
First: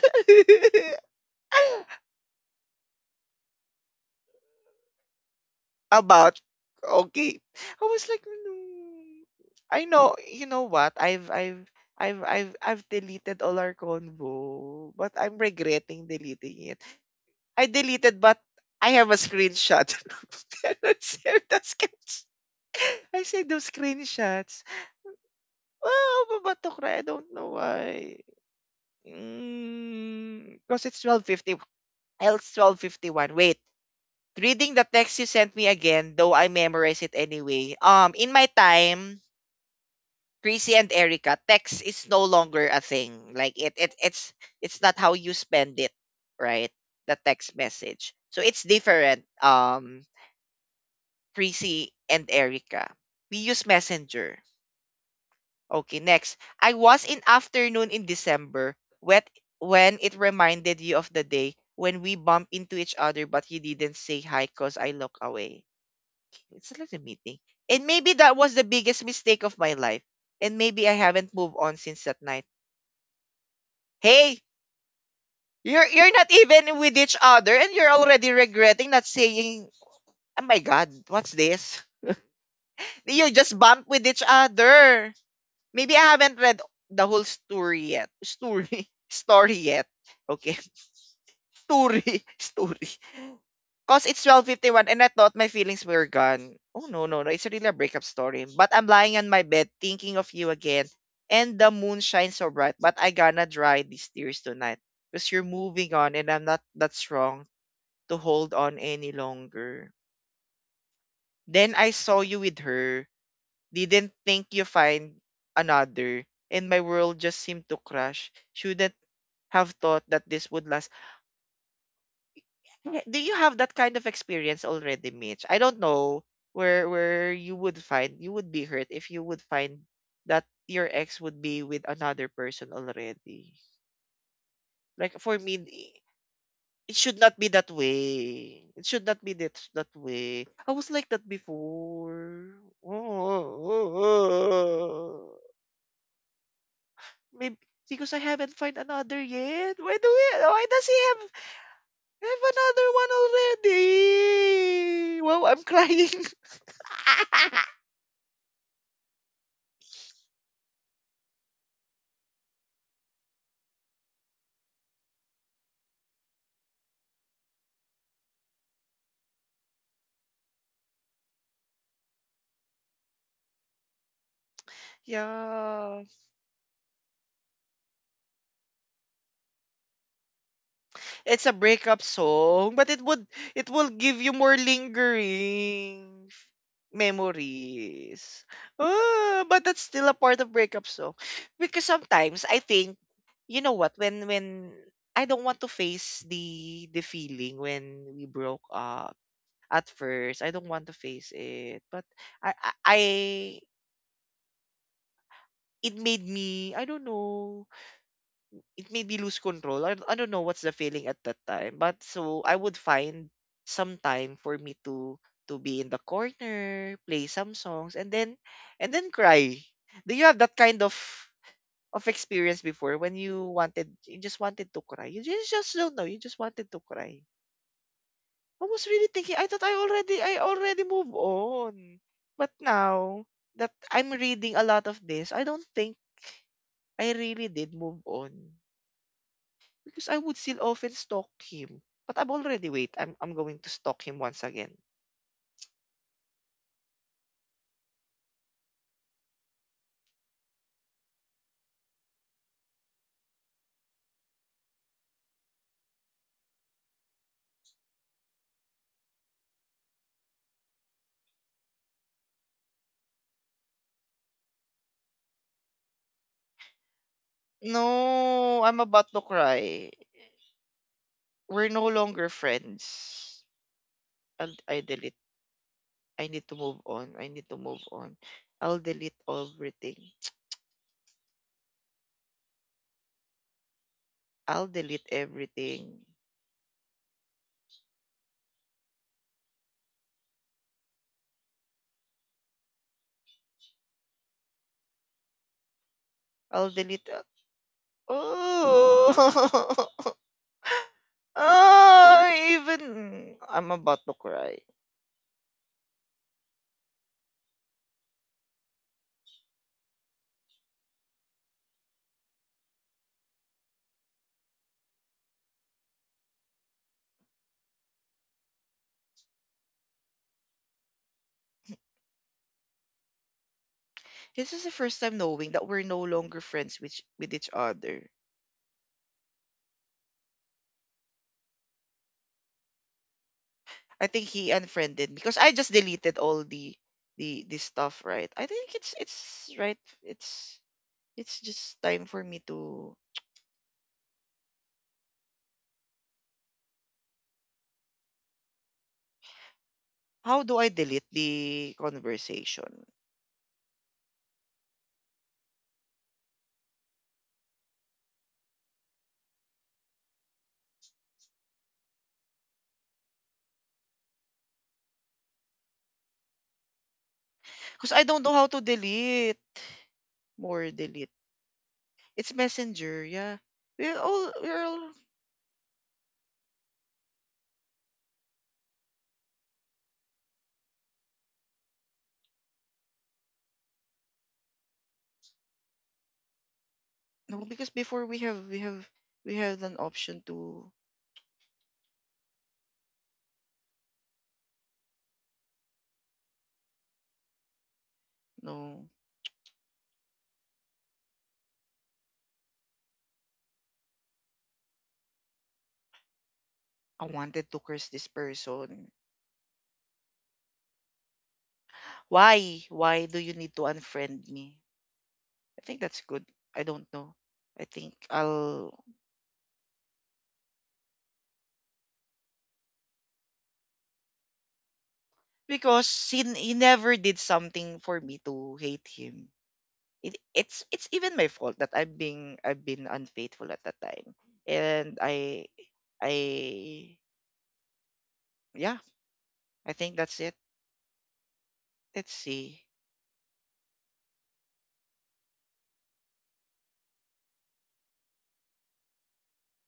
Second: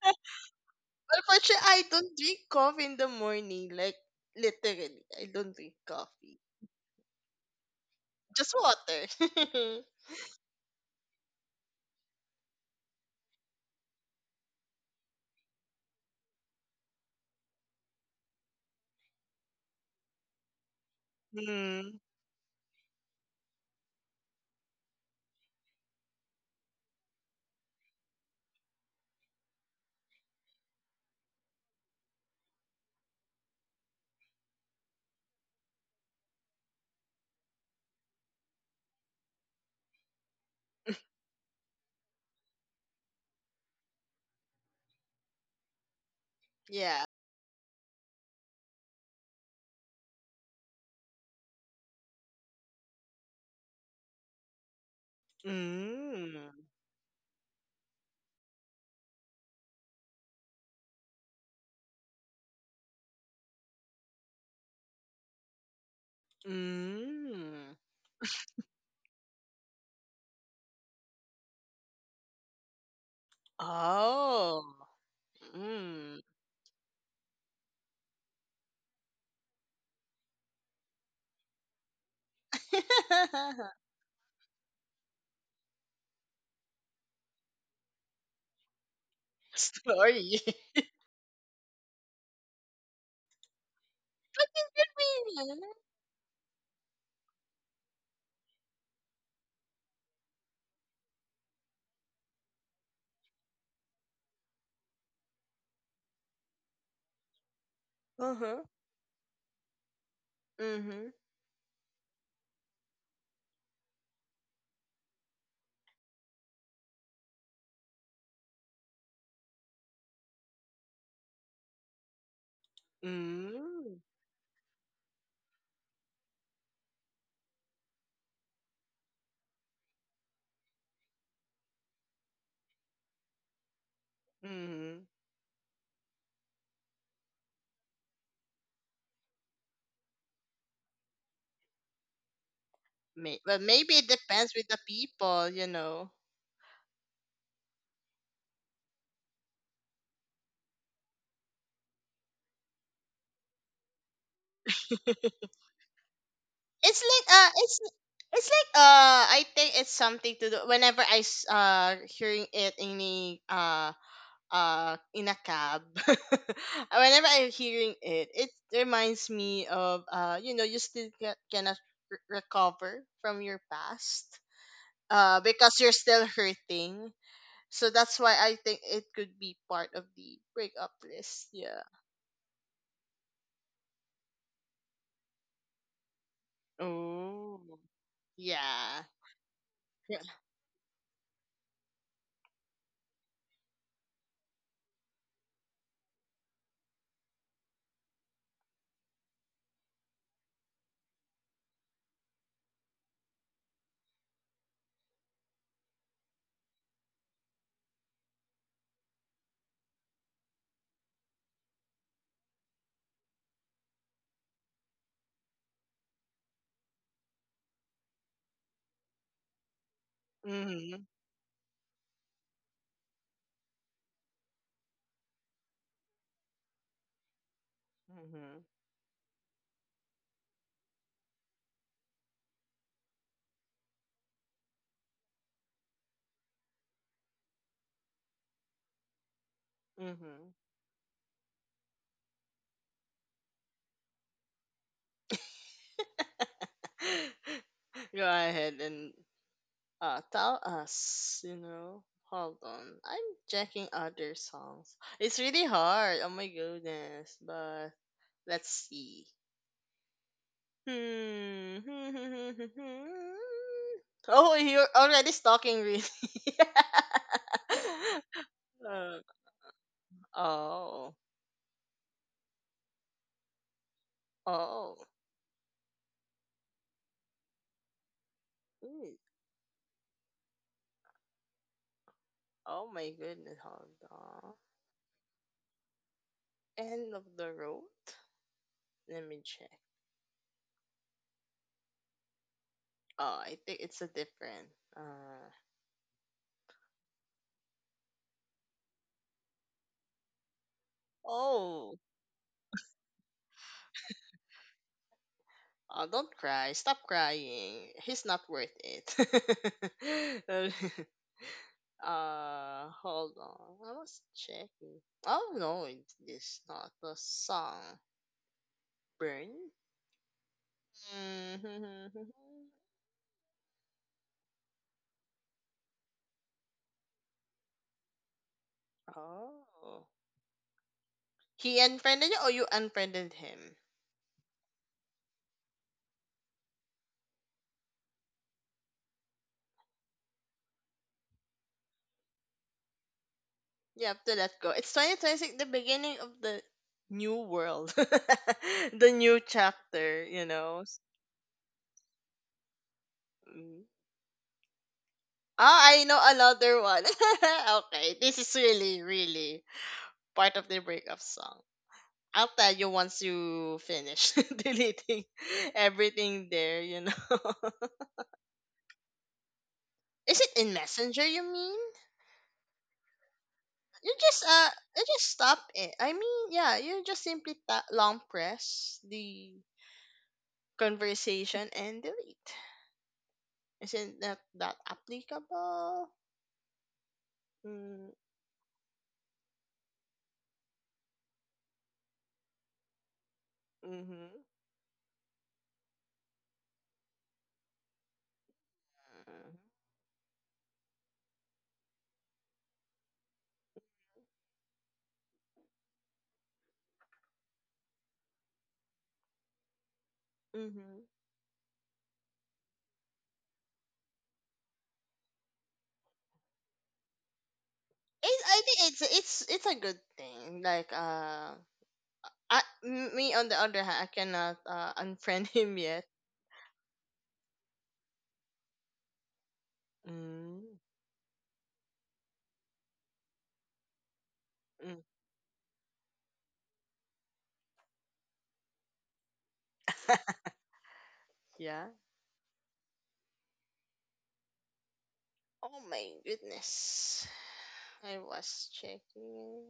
Speaker 2: But unfortunately, I don't drink coffee in the morning. Like, literally, I don't drink coffee.
Speaker 1: About — okay. I was like
Speaker 2: Just
Speaker 1: no.
Speaker 2: water.
Speaker 1: I know, you know what? I've I've I've I've I've deleted all our convo, but I'm regretting deleting it. I deleted, but I have a screenshot. I don't save the
Speaker 2: Mm,
Speaker 1: sketch. I saved those screenshots. Oh, babatok na. I don't know why. Because it's twelve fifty. Well, it's twelve fifty one. Wait. Reading the text you sent me again, though I memorize it anyway. Um, in my time, Chrissy and Erica, text is no longer a thing. Like it, it it's it's not how you spend it, right?
Speaker 2: yeah.
Speaker 1: The text message. So it's different. Um, Tracy and Erica. We use Messenger. Okay, next.
Speaker 2: Mm.
Speaker 1: I was in afternoon in December when — when it reminded you of the day when we bump into each other but you didn't say hi because I look away. It's a little meeting.
Speaker 2: Mm.
Speaker 1: And maybe that was the biggest mistake of my life. And maybe I haven't moved on since that night. Hey,
Speaker 2: Oh.
Speaker 1: you're
Speaker 2: Mm.
Speaker 1: you're not even with each other and you're already regretting not saying, oh my god, what's this? You just bump with each other. Maybe I haven't read the whole story yet. Story. Story yet.
Speaker 2: Story.
Speaker 1: Okay. Story. Story. Cause it's
Speaker 2: What is it
Speaker 1: twelve fifty one and I thought my
Speaker 2: mean?
Speaker 1: feelings were gone. Oh no, no, no. It's really a breakup story. But I'm lying on my bed thinking of you again. And the moon shines so bright. But I gonna dry these tears tonight. Because you're moving on and I'm not that strong to hold
Speaker 2: Uh-huh.
Speaker 1: on any longer.
Speaker 2: Mm-hmm.
Speaker 1: Then I saw you with her, didn't think you find another. And my world just seemed to crash. Shouldn't have thought that this would last. Eh, do you have that kind
Speaker 2: Mm.
Speaker 1: of experience already, Mitch? I don't know where where you would find — you would be hurt if you would find that your ex would be with another person already.
Speaker 2: Mm-hmm.
Speaker 1: Like for me, i- it should not be that way. It should not be that that way. I was like that before.
Speaker 2: May- well, maybe it depends with the people, you know.
Speaker 1: Maybe because I haven't find another yet. Why do we, why does he have have another one already? Wow, I'm crying.
Speaker 2: It's like uh it's it's like uh I think it's something to do whenever I s- uh hearing it in a uh uh in a cab. Whenever I'm hearing it, it reminds me of, uh, you know, you still ca- cannot re- recover from your past, uh, because
Speaker 1: Yeah.
Speaker 2: you're still hurting. So that's why I think it could be part of the breakup
Speaker 1: It's a
Speaker 2: list. Yeah.
Speaker 1: breakup song, but it would — it will give you more lingering f-
Speaker 2: Oh,
Speaker 1: memories.
Speaker 2: yeah.
Speaker 1: Oh, but that's still a part of breakup song. Because sometimes I think, you know what, when — when I don't want to face the the feeling when we broke up at first. I don't want to face it. But I, I, I- it made me, I don't know, it made me lose control. I, I don't know what's the feeling at that time. But so I would find some time for me to to be in the corner, play some songs, and then and then cry. Do you have that kind of
Speaker 2: Hmm.
Speaker 1: of experience before when you wanted you just wanted to cry? You just, just don't know, you just wanted to cry. I
Speaker 2: Hmm.
Speaker 1: was really thinking, I thought I already I already moved on. But now that I'm reading a lot of this, I don't think I really did move on. Because I would
Speaker 2: Hmm.
Speaker 1: still often stalk him. But I'm already — wait, I'm I'm going to stalk him once again.
Speaker 2: Go ahead and uh, tell us, you know. Hold on. I'm checking other songs. It's really hard. Oh my goodness. But let's see. Hmm. Oh, you're already stalking, really.
Speaker 1: No, I'm about to
Speaker 2: Uh,
Speaker 1: cry.
Speaker 2: oh.
Speaker 1: We're no longer friends. I'll — I
Speaker 2: Oh.
Speaker 1: delete. I need to move on. I need to move on. I'll delete
Speaker 2: Hmm.
Speaker 1: everything.
Speaker 2: Oh my goodness. Hold
Speaker 1: I'll
Speaker 2: on.
Speaker 1: delete everything.
Speaker 2: End of the road. Let me check. Oh, I think it's a different. Uh.
Speaker 1: I'll delete. uh, Oh.
Speaker 2: Oh.
Speaker 1: Oh, even I'm about to cry.
Speaker 2: Oh, don't cry. Stop crying. He's not worth it. Uh, uh, hold on. I was checking. Oh no, it is not the song. Burn. Mhm.
Speaker 1: This is the first time knowing that we're no longer friends with with each other.
Speaker 2: Oh. He unfriended you, or you unfriended him?
Speaker 1: I think he unfriended me because I just deleted all the the the stuff, right? I think it's it's right. It's it's just time for me to —
Speaker 2: You have to let go. It's twenty twenty-six, the beginning of the new world, the new chapter. You
Speaker 1: how do I
Speaker 2: know.
Speaker 1: delete the conversation?
Speaker 2: Oh, I know another one. Okay, this is really, really part of the breakup song. I'll tell you once you finish deleting everything there, you know.
Speaker 1: Because I don't know how to delete —
Speaker 2: Is it
Speaker 1: more
Speaker 2: in
Speaker 1: delete.
Speaker 2: Messenger, you mean?
Speaker 1: It's messenger, yeah. We're
Speaker 2: You
Speaker 1: all
Speaker 2: just,
Speaker 1: we're
Speaker 2: uh,
Speaker 1: all —
Speaker 2: you just stop it. I mean, yeah, you just simply ta- long press the conversation and delete. Isn't that, that applicable?
Speaker 1: no, because before
Speaker 2: Mm,
Speaker 1: we have we have we have an option to —
Speaker 2: mm-hmm.
Speaker 1: no,
Speaker 2: Mm-hmm.
Speaker 1: I wanted to curse this person.
Speaker 2: Mm-hmm.
Speaker 1: Why? Why do you need to unfriend me? I think that's good. I don't know. I think
Speaker 2: It, I
Speaker 1: I'll —
Speaker 2: think it's it's it's a good thing. Like, uh, I, m- me on the other hand, I cannot uh unfriend him
Speaker 1: because
Speaker 2: yet.
Speaker 1: he, he never did something for me to hate him. It, it's
Speaker 2: Mm,
Speaker 1: it's even my fault that I've been I've been unfaithful at that time. And
Speaker 2: mm,
Speaker 1: I — I — yeah, I think that's it.
Speaker 2: yeah.
Speaker 1: Let's see.
Speaker 2: Oh my goodness, I was checking.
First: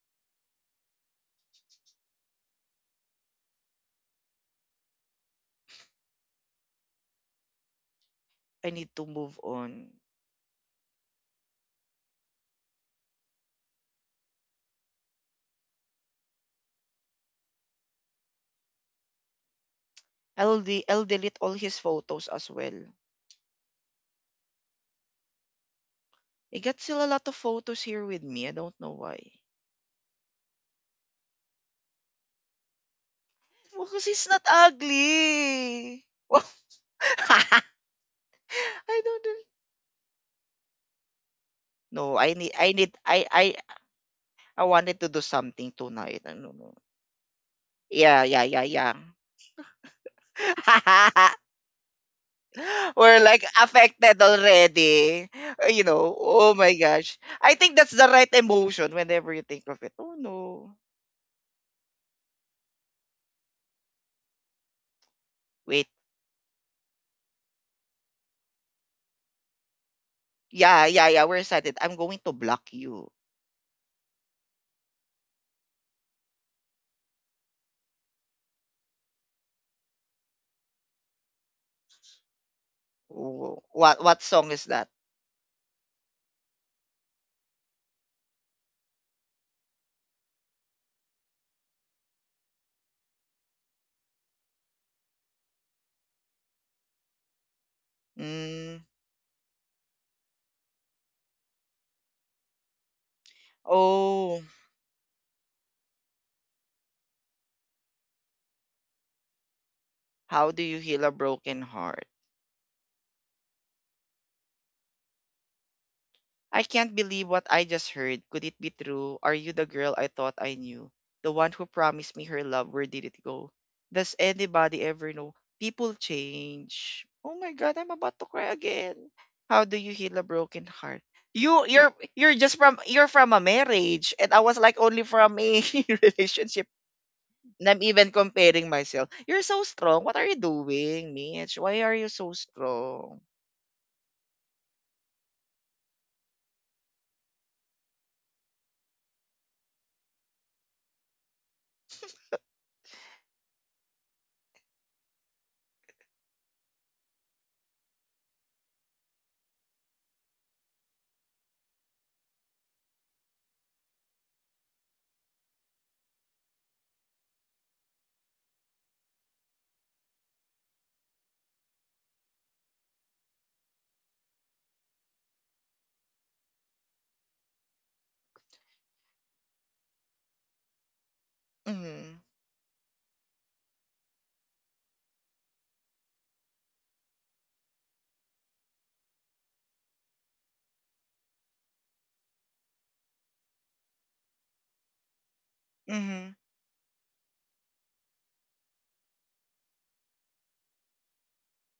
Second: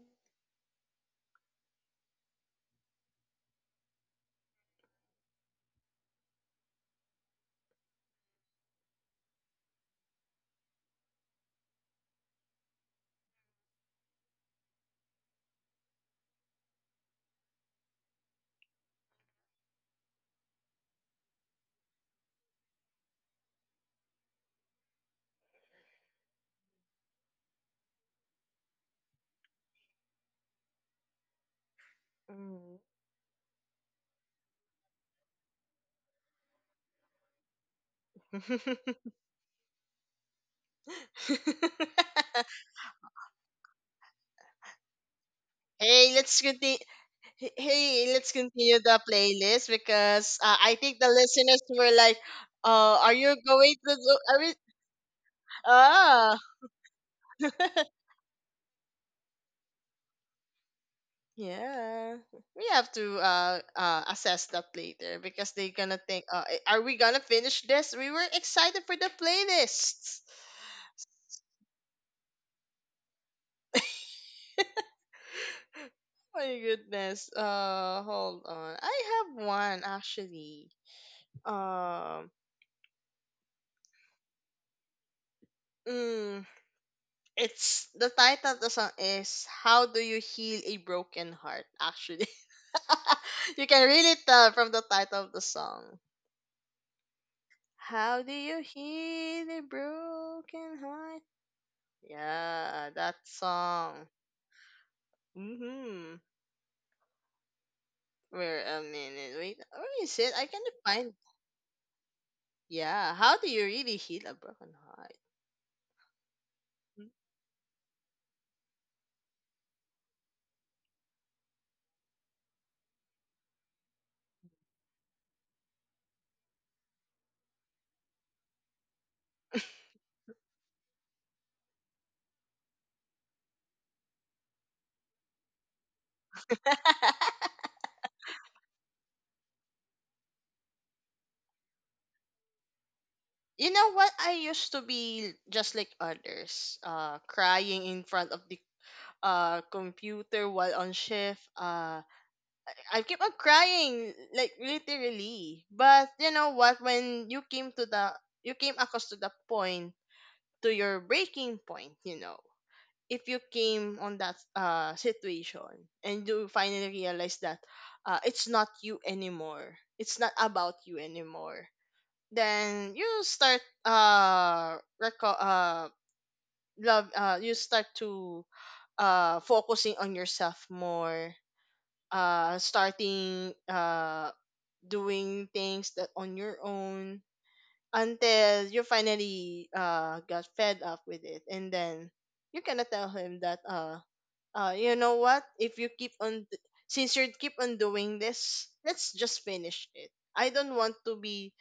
Speaker 1: I need to move on. I'll de- I'll delete all his photos as well. I got still a lot of photos here with me. I don't know why.
Speaker 2: Mm.
Speaker 1: Well, because he's not ugly. Well, I don't know. No, I need, I need, I, I, I wanted to do something
Speaker 2: Hey,
Speaker 1: tonight. I
Speaker 2: let's
Speaker 1: don't know.
Speaker 2: continue. Hey,
Speaker 1: Yeah,
Speaker 2: let's
Speaker 1: yeah, yeah,
Speaker 2: continue
Speaker 1: yeah.
Speaker 2: the playlist because, uh, I think the listeners were like, "Oh, are
Speaker 1: We're
Speaker 2: you
Speaker 1: like
Speaker 2: going to do?"
Speaker 1: affected
Speaker 2: Are we,
Speaker 1: already. Uh, You know,
Speaker 2: ah.
Speaker 1: oh my gosh. I think that's the right emotion whenever you think of it. Oh no.
Speaker 2: Yeah, we have to uh, uh assess that later because they're
Speaker 1: Wait.
Speaker 2: gonna think, uh, "A- Are we gonna finish this? We were excited for the playlists."
Speaker 1: Yeah, yeah, yeah. We're excited. I'm going to block you.
Speaker 2: My goodness. Uh, hold on. I have one actually. Um,
Speaker 1: Oh, what what song is that?
Speaker 2: mm, it's, the title of the song is "How Do You Heal a Broken Heart?" Actually, you can really tell from the title of the song. How do you
Speaker 1: Mm.
Speaker 2: heal a broken heart? Yeah, that song.
Speaker 1: Oh,
Speaker 2: Mm-hmm. Wait a minute. Wait, where is it? I
Speaker 1: how do
Speaker 2: can't
Speaker 1: you heal a
Speaker 2: find.
Speaker 1: broken heart?
Speaker 2: Yeah. How do you really heal a broken heart?
Speaker 1: I can't believe what I just heard. Could it be true? Are you the girl I thought I knew? The one who promised me her love, where did it go? Does anybody ever know? People change. Oh my god, I'm about to cry again. How do you heal a broken heart? You you're you're just from — you're from a marriage and I was like only from a relationship. And I'm even comparing myself. You're so strong. What are you doing, Mitch? Why are you so strong?
Speaker 2: You know what? I used to be just like others, uh, crying in front of the uh computer while on shift. Uh, I I keep on crying, like literally. But you know what? When you came to the, you came across to the point, to your breaking point. You know, if you came on that uh, situation and you finally realize that uh, it's not you anymore, it's not about you anymore, then you start uh, reco- uh love uh you start to uh focusing on yourself more,
Speaker 1: Mm-hmm.
Speaker 2: uh, starting uh doing things that on your own until you finally uh got fed up with it, and then you cannot tell him that uh uh, you know what? If you keep
Speaker 1: Mm-hmm.
Speaker 2: on, d- since you keep on doing this, let's just finish it. I don't want to be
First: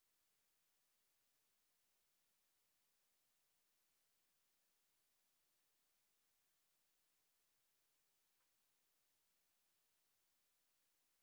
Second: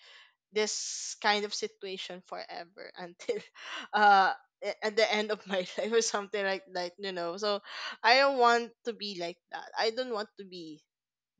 Speaker 2: this kind of situation forever until, uh, a- at the end of my life or something like that. You know, so I don't want to be like that. I don't want to be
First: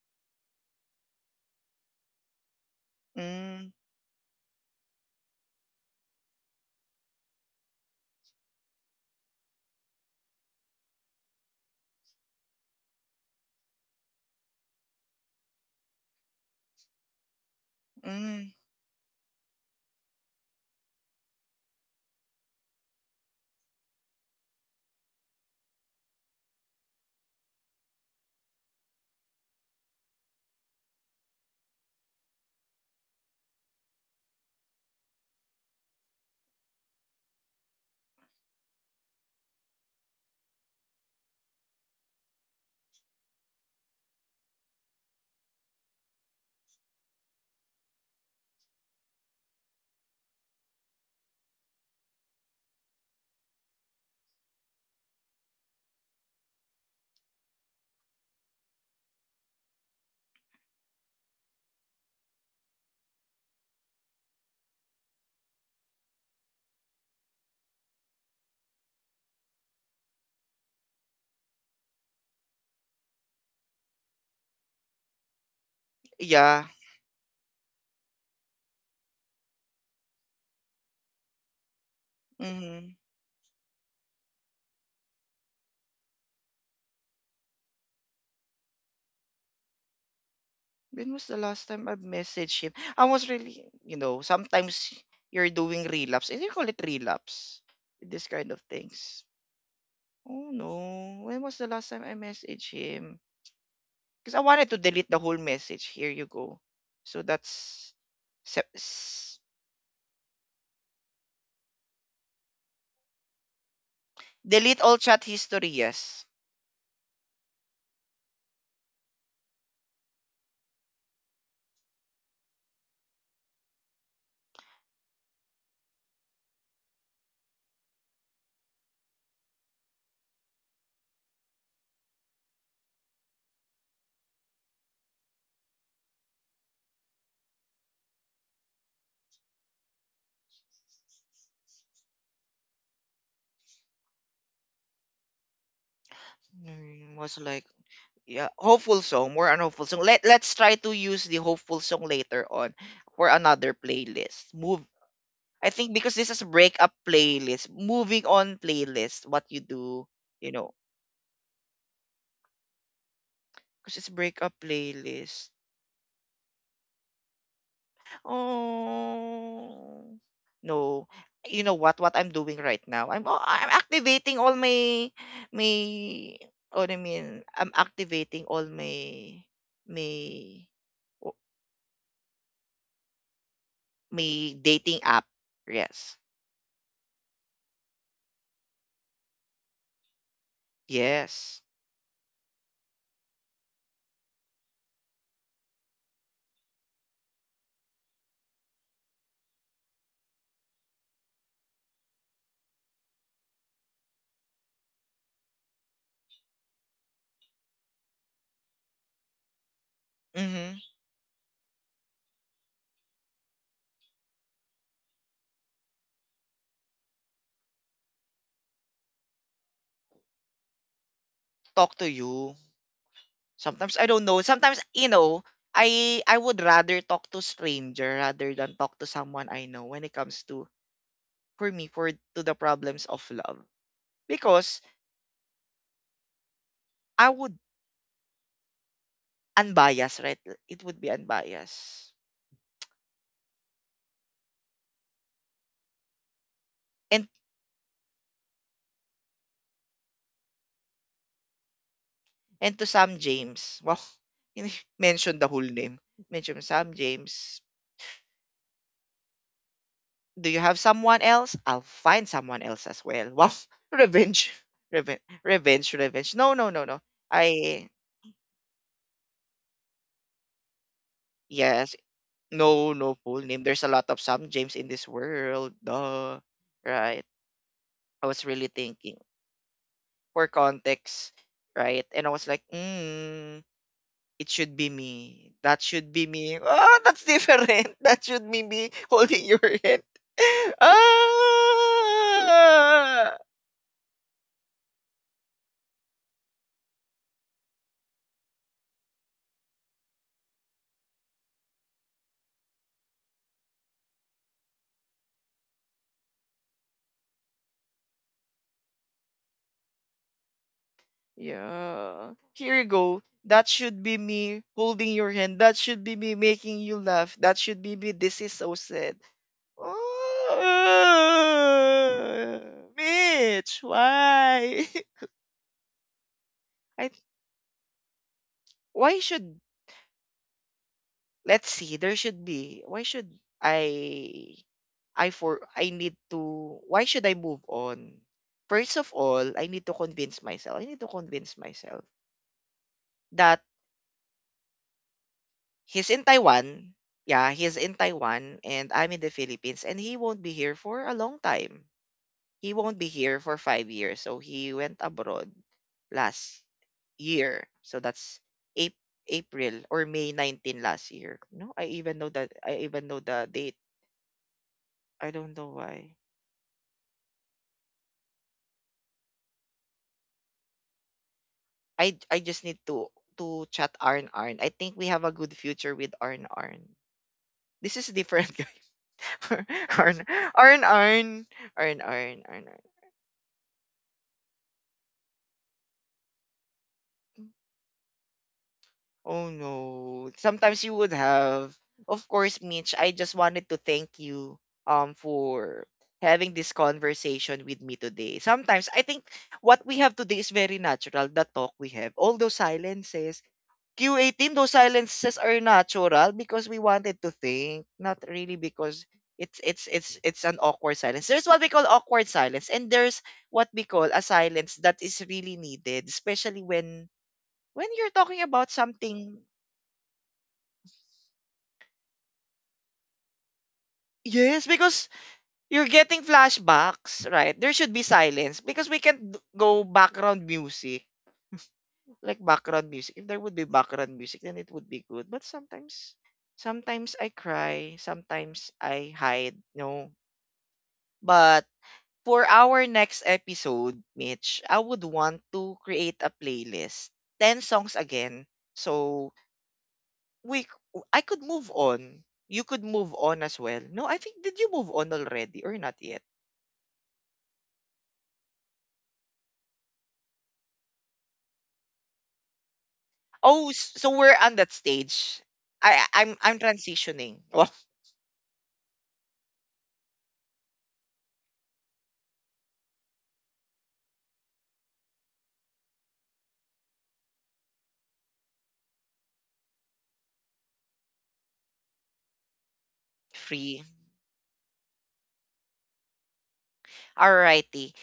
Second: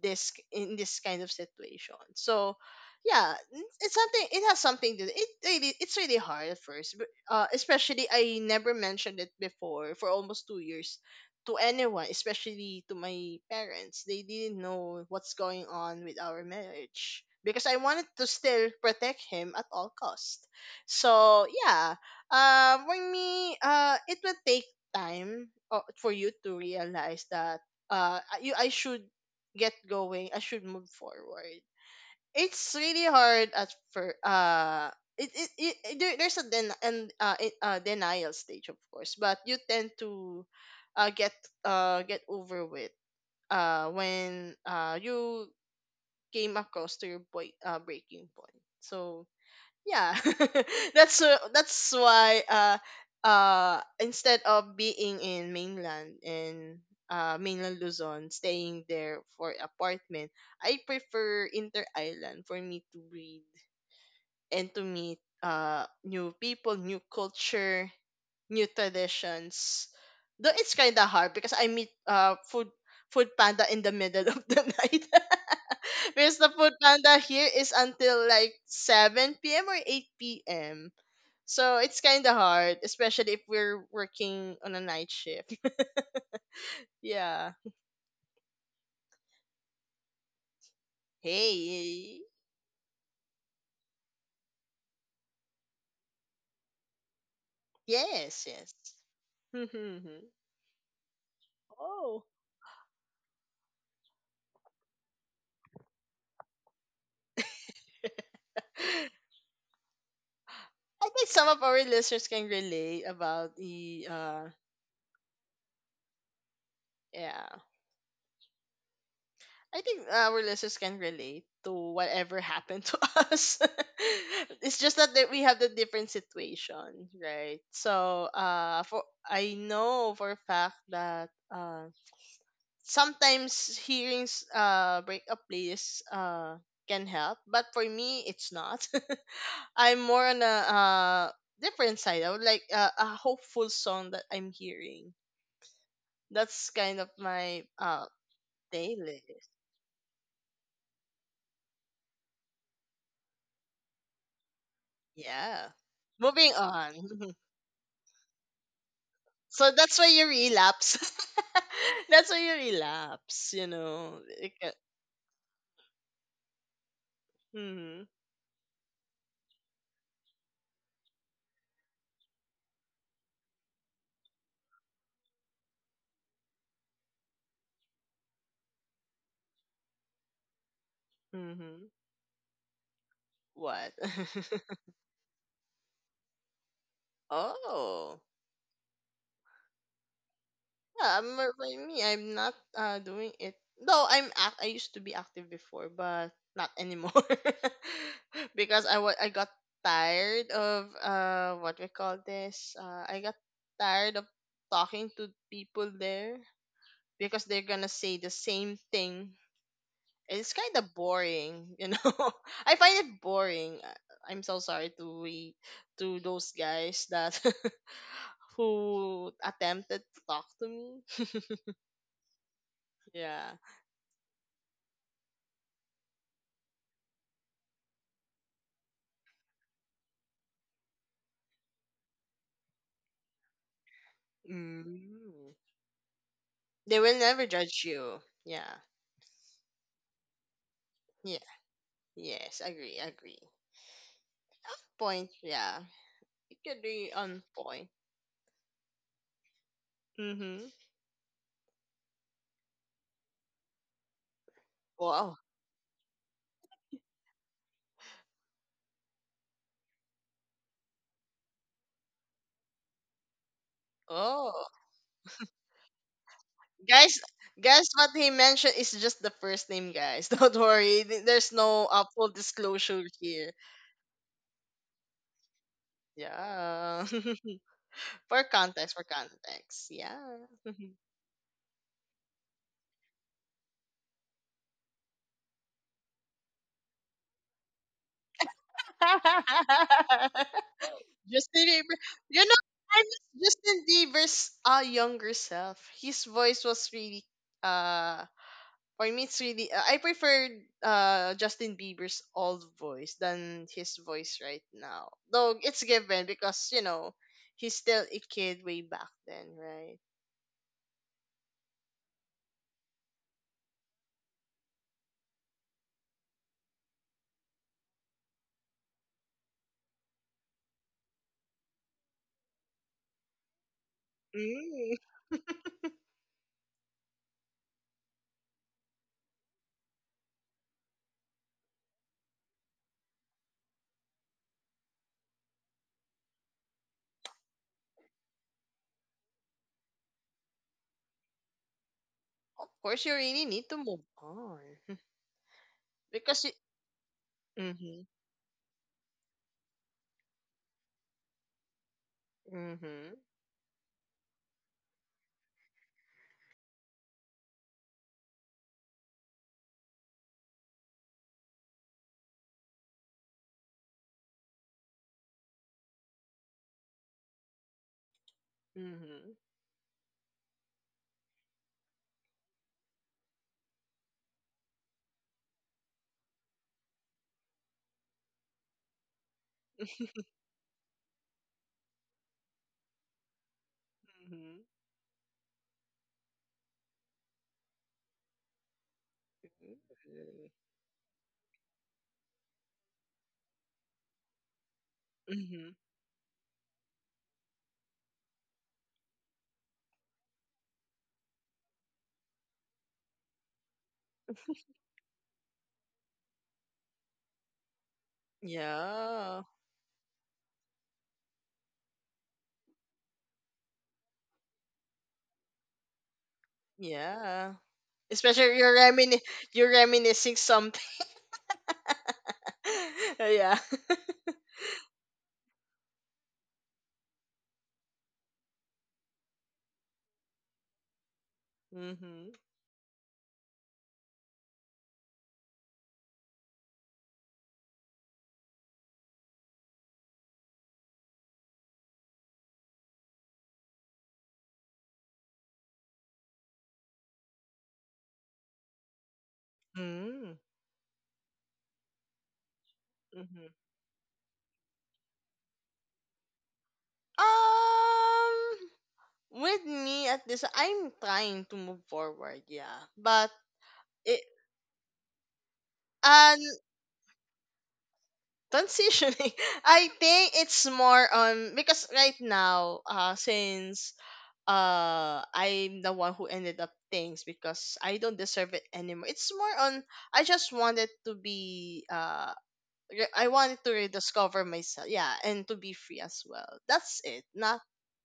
Speaker 2: this in this kind of situation. So yeah, n-
Speaker 1: Mm-hmm.
Speaker 2: it's something, it has something to do. It really it's really hard at first. But uh especially I never mentioned it before for almost two years to anyone, especially to my parents. They didn't know what's going on with our marriage. Because I wanted to
Speaker 1: Mm-hmm.
Speaker 2: still protect him at all cost. So yeah. Uh, for me, uh it will take time, uh, for you to realize that uh you I should get going, I should move forward. It's really hard at first. Uh, it, it, it, it- there, there's a den- and uh, it, uh, denial stage, of course, but you tend to uh, get uh, get over with uh, when uh, you came across to your boy, uh, breaking point. So yeah. That's uh, that's why uh uh instead of being in mainland, in uh mainland Luzon, staying there for apartment, I prefer inter island, for me to breathe and to meet uh new people, new culture, new traditions. Though it's kind of hard because I meet uh food, food panda in the middle of the night. Because the
Speaker 1: Yeah.
Speaker 2: food panda here is until like seven p m or eight p m. So it's kind of hard,
Speaker 1: Mm-hmm.
Speaker 2: especially if we're working on a night shift. Yeah.
Speaker 1: When was the last time I've
Speaker 2: Hey.
Speaker 1: messaged him? I was really, you know, sometimes you're doing relapse. Is you call it relapse? This
Speaker 2: Yes,
Speaker 1: kind of
Speaker 2: yes.
Speaker 1: things. Oh no. When was the last time I
Speaker 2: Oh.
Speaker 1: messaged him? Because I wanted to delete the whole message. Here you go. So that's se- s-
Speaker 2: I think some of our listeners can relate about the uh,
Speaker 1: delete all chat history, yes.
Speaker 2: yeah. I think uh, our listeners can relate to whatever happened to us. It's just that, that we have the different situation, right? So, uh, for, I know for a fact that uh, sometimes hearing s- uh breakup playlists uh can help, but for me, it's not. I'm more on a uh different side. I would like uh, a hopeful song that I'm hearing. That's kind
Speaker 1: Mm,
Speaker 2: of
Speaker 1: was like,
Speaker 2: my uh
Speaker 1: yeah, hopeful song — more
Speaker 2: playlist.
Speaker 1: on hopeful song, let let's try to use the hopeful song later on for another playlist move. I
Speaker 2: Yeah.
Speaker 1: think because this is
Speaker 2: Moving
Speaker 1: breakup
Speaker 2: on.
Speaker 1: playlist, moving on playlist — what you
Speaker 2: So that's
Speaker 1: do,
Speaker 2: why you
Speaker 1: you know,
Speaker 2: relapse. That's why you relapse, you
Speaker 1: because it's
Speaker 2: know.
Speaker 1: breakup
Speaker 2: It can,
Speaker 1: playlist.
Speaker 2: mm-hmm,
Speaker 1: Oh no. You know what what I'm doing right now? I'm — oh, I'm activating all my — my — what I mean, I'm activating all my — my —
Speaker 2: mm-hmm. What?
Speaker 1: May dating app. Yes.
Speaker 2: Oh. Yeah, I'm, uh,
Speaker 1: Yes.
Speaker 2: by me, I'm not uh, doing it. No, I'm ac- I used to be active before, but not anymore. Because I wa- I got tired of uh what we call this. Uh, I got tired of talking to people there because they're gonna say the same thing. It's
Speaker 1: Mhm.
Speaker 2: kind of boring, you know. I find it boring. Uh, I'm so sorry to we to those guys that who attempted to talk to me.
Speaker 1: Talk to you.
Speaker 2: Yeah.
Speaker 1: Sometimes I don't know. Sometimes you know, I I would rather talk to stranger rather than talk to someone I know when it comes to for me for to the problems of love because
Speaker 2: Mm. They will
Speaker 1: I
Speaker 2: never
Speaker 1: would
Speaker 2: judge you. Yeah.
Speaker 1: unbiased, right? It would be
Speaker 2: Yeah.
Speaker 1: unbiased.
Speaker 2: Yes. Agree. Agree. Off point. Yeah. It could be
Speaker 1: And
Speaker 2: on point. Mhm.
Speaker 1: and to Sam James, well, mention
Speaker 2: Wow.
Speaker 1: the whole name. Mention Sam James. Do you have someone else? I'll find someone else as well. Wow, revenge,
Speaker 2: Oh.
Speaker 1: revenge, revenge, revenge. No, no, no, no.
Speaker 2: Guys,
Speaker 1: I
Speaker 2: guys, what he mentioned is just the first name, guys. Don't worry. th- There's no
Speaker 1: Yes,
Speaker 2: uh, full
Speaker 1: no,
Speaker 2: disclosure
Speaker 1: no full
Speaker 2: here.
Speaker 1: name. There's a lot of some James in this world. Duh.
Speaker 2: Yeah.
Speaker 1: Right. I was
Speaker 2: For
Speaker 1: really
Speaker 2: context, for
Speaker 1: thinking
Speaker 2: context. Yeah.
Speaker 1: for context, right? And I was like, mm, it should be me. That should be me. Oh, that's different. That should be me holding your hand.
Speaker 2: Justin Bieber. You know, I miss
Speaker 1: Ah!
Speaker 2: Justin Bieber's uh, younger self. His voice was really uh, for me, it's really uh, I prefer uh Justin Bieber's old voice than his voice right now. Though it's given because you know he's still a kid way back then, right?
Speaker 1: Yeah. Here you go. That should be me holding your hand. That should be me making you laugh. That should be me. This is so sad. Oh, Mitch, why?
Speaker 2: Mm.
Speaker 1: I why should Let's see. There should be. Why should I I for I need to why should I move on? First of all, I need to convince myself. I need to convince myself
Speaker 2: Of course, you really
Speaker 1: that
Speaker 2: need to move on
Speaker 1: he's in
Speaker 2: because you.
Speaker 1: Taiwan. Yeah, he's in
Speaker 2: Mhm.
Speaker 1: Taiwan and I'm in the Philippines and he won't be here for a long time. He won't be
Speaker 2: Mhm.
Speaker 1: here for five years. So he went abroad last year. So that's Ap- April or May nineteenth last year. No, I even know that I even know the date. I don't know why.
Speaker 2: Mhm.
Speaker 1: I I just need to to chat Arn Arn. I think we have a good future with Arn Arn. This is different guys. Arn Arn Arn Arn Arn Arn Arn.
Speaker 2: Mhm.
Speaker 1: Oh no. Sometimes you would have. Of course, Mitch, I just wanted to thank you um
Speaker 2: Mm-hmm.
Speaker 1: for having this conversation with me today. Sometimes I think what we have today is very natural, the talk we have. All those silences. Q eighteen, those silences are natural because we wanted to think, not really because
Speaker 2: Yeah.
Speaker 1: it's it's it's it's an awkward silence. There's what we call awkward silence, and there's what we call a silence that is really needed, especially when
Speaker 2: Yeah.
Speaker 1: when you're talking
Speaker 2: Especially if
Speaker 1: about
Speaker 2: you're remini-
Speaker 1: something.
Speaker 2: you're reminiscing something. Yeah.
Speaker 1: Yes, because you're getting flashbacks, right? There should be silence because we can't d- go background music.
Speaker 2: Mm-hmm.
Speaker 1: Like background music. If there would be background music, then it would be good. But sometimes, sometimes I cry. Sometimes I hide. No. But for our next episode, Mitch, I would want to create a playlist. ten songs again. So
Speaker 2: Mm-hmm.
Speaker 1: we, c- I could move on. You could move on as well. No, I think, did you move on already or not yet?
Speaker 2: Um, with me at this, I'm trying to move forward, yeah. But
Speaker 1: Oh, s-
Speaker 2: it
Speaker 1: so we're on that stage. I
Speaker 2: and
Speaker 1: I'm I'm transitioning. Well,
Speaker 2: transitioning, I think it's more on because right now, uh, since uh, I'm the one who ended up things because I don't deserve it anymore. It's more on, I just wanted to be uh. re- I wanted to
Speaker 1: free.
Speaker 2: rediscover myself, yeah, and to be free as well. That's it. Not
Speaker 1: Alrighty.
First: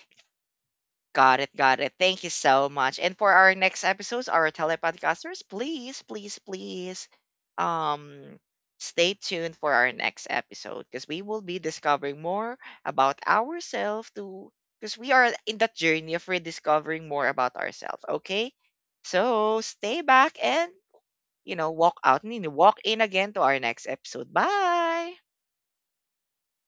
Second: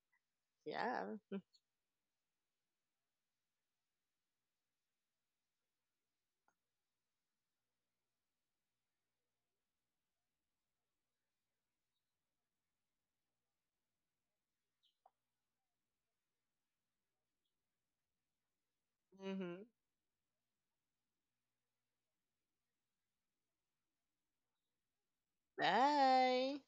Speaker 2: yeah.
Speaker 1: Got it, got it. Thank you so much. And for our next episodes, our telepodcasters, please, please, please um stay tuned for our next episode because we will be discovering more about ourselves to because we are in that journey of rediscovering more about ourselves. Okay? So
Speaker 2: Mm-hmm.
Speaker 1: stay back and you know, walk out, I mean, walk in again to our next episode. Bye!
Speaker 2: Bye.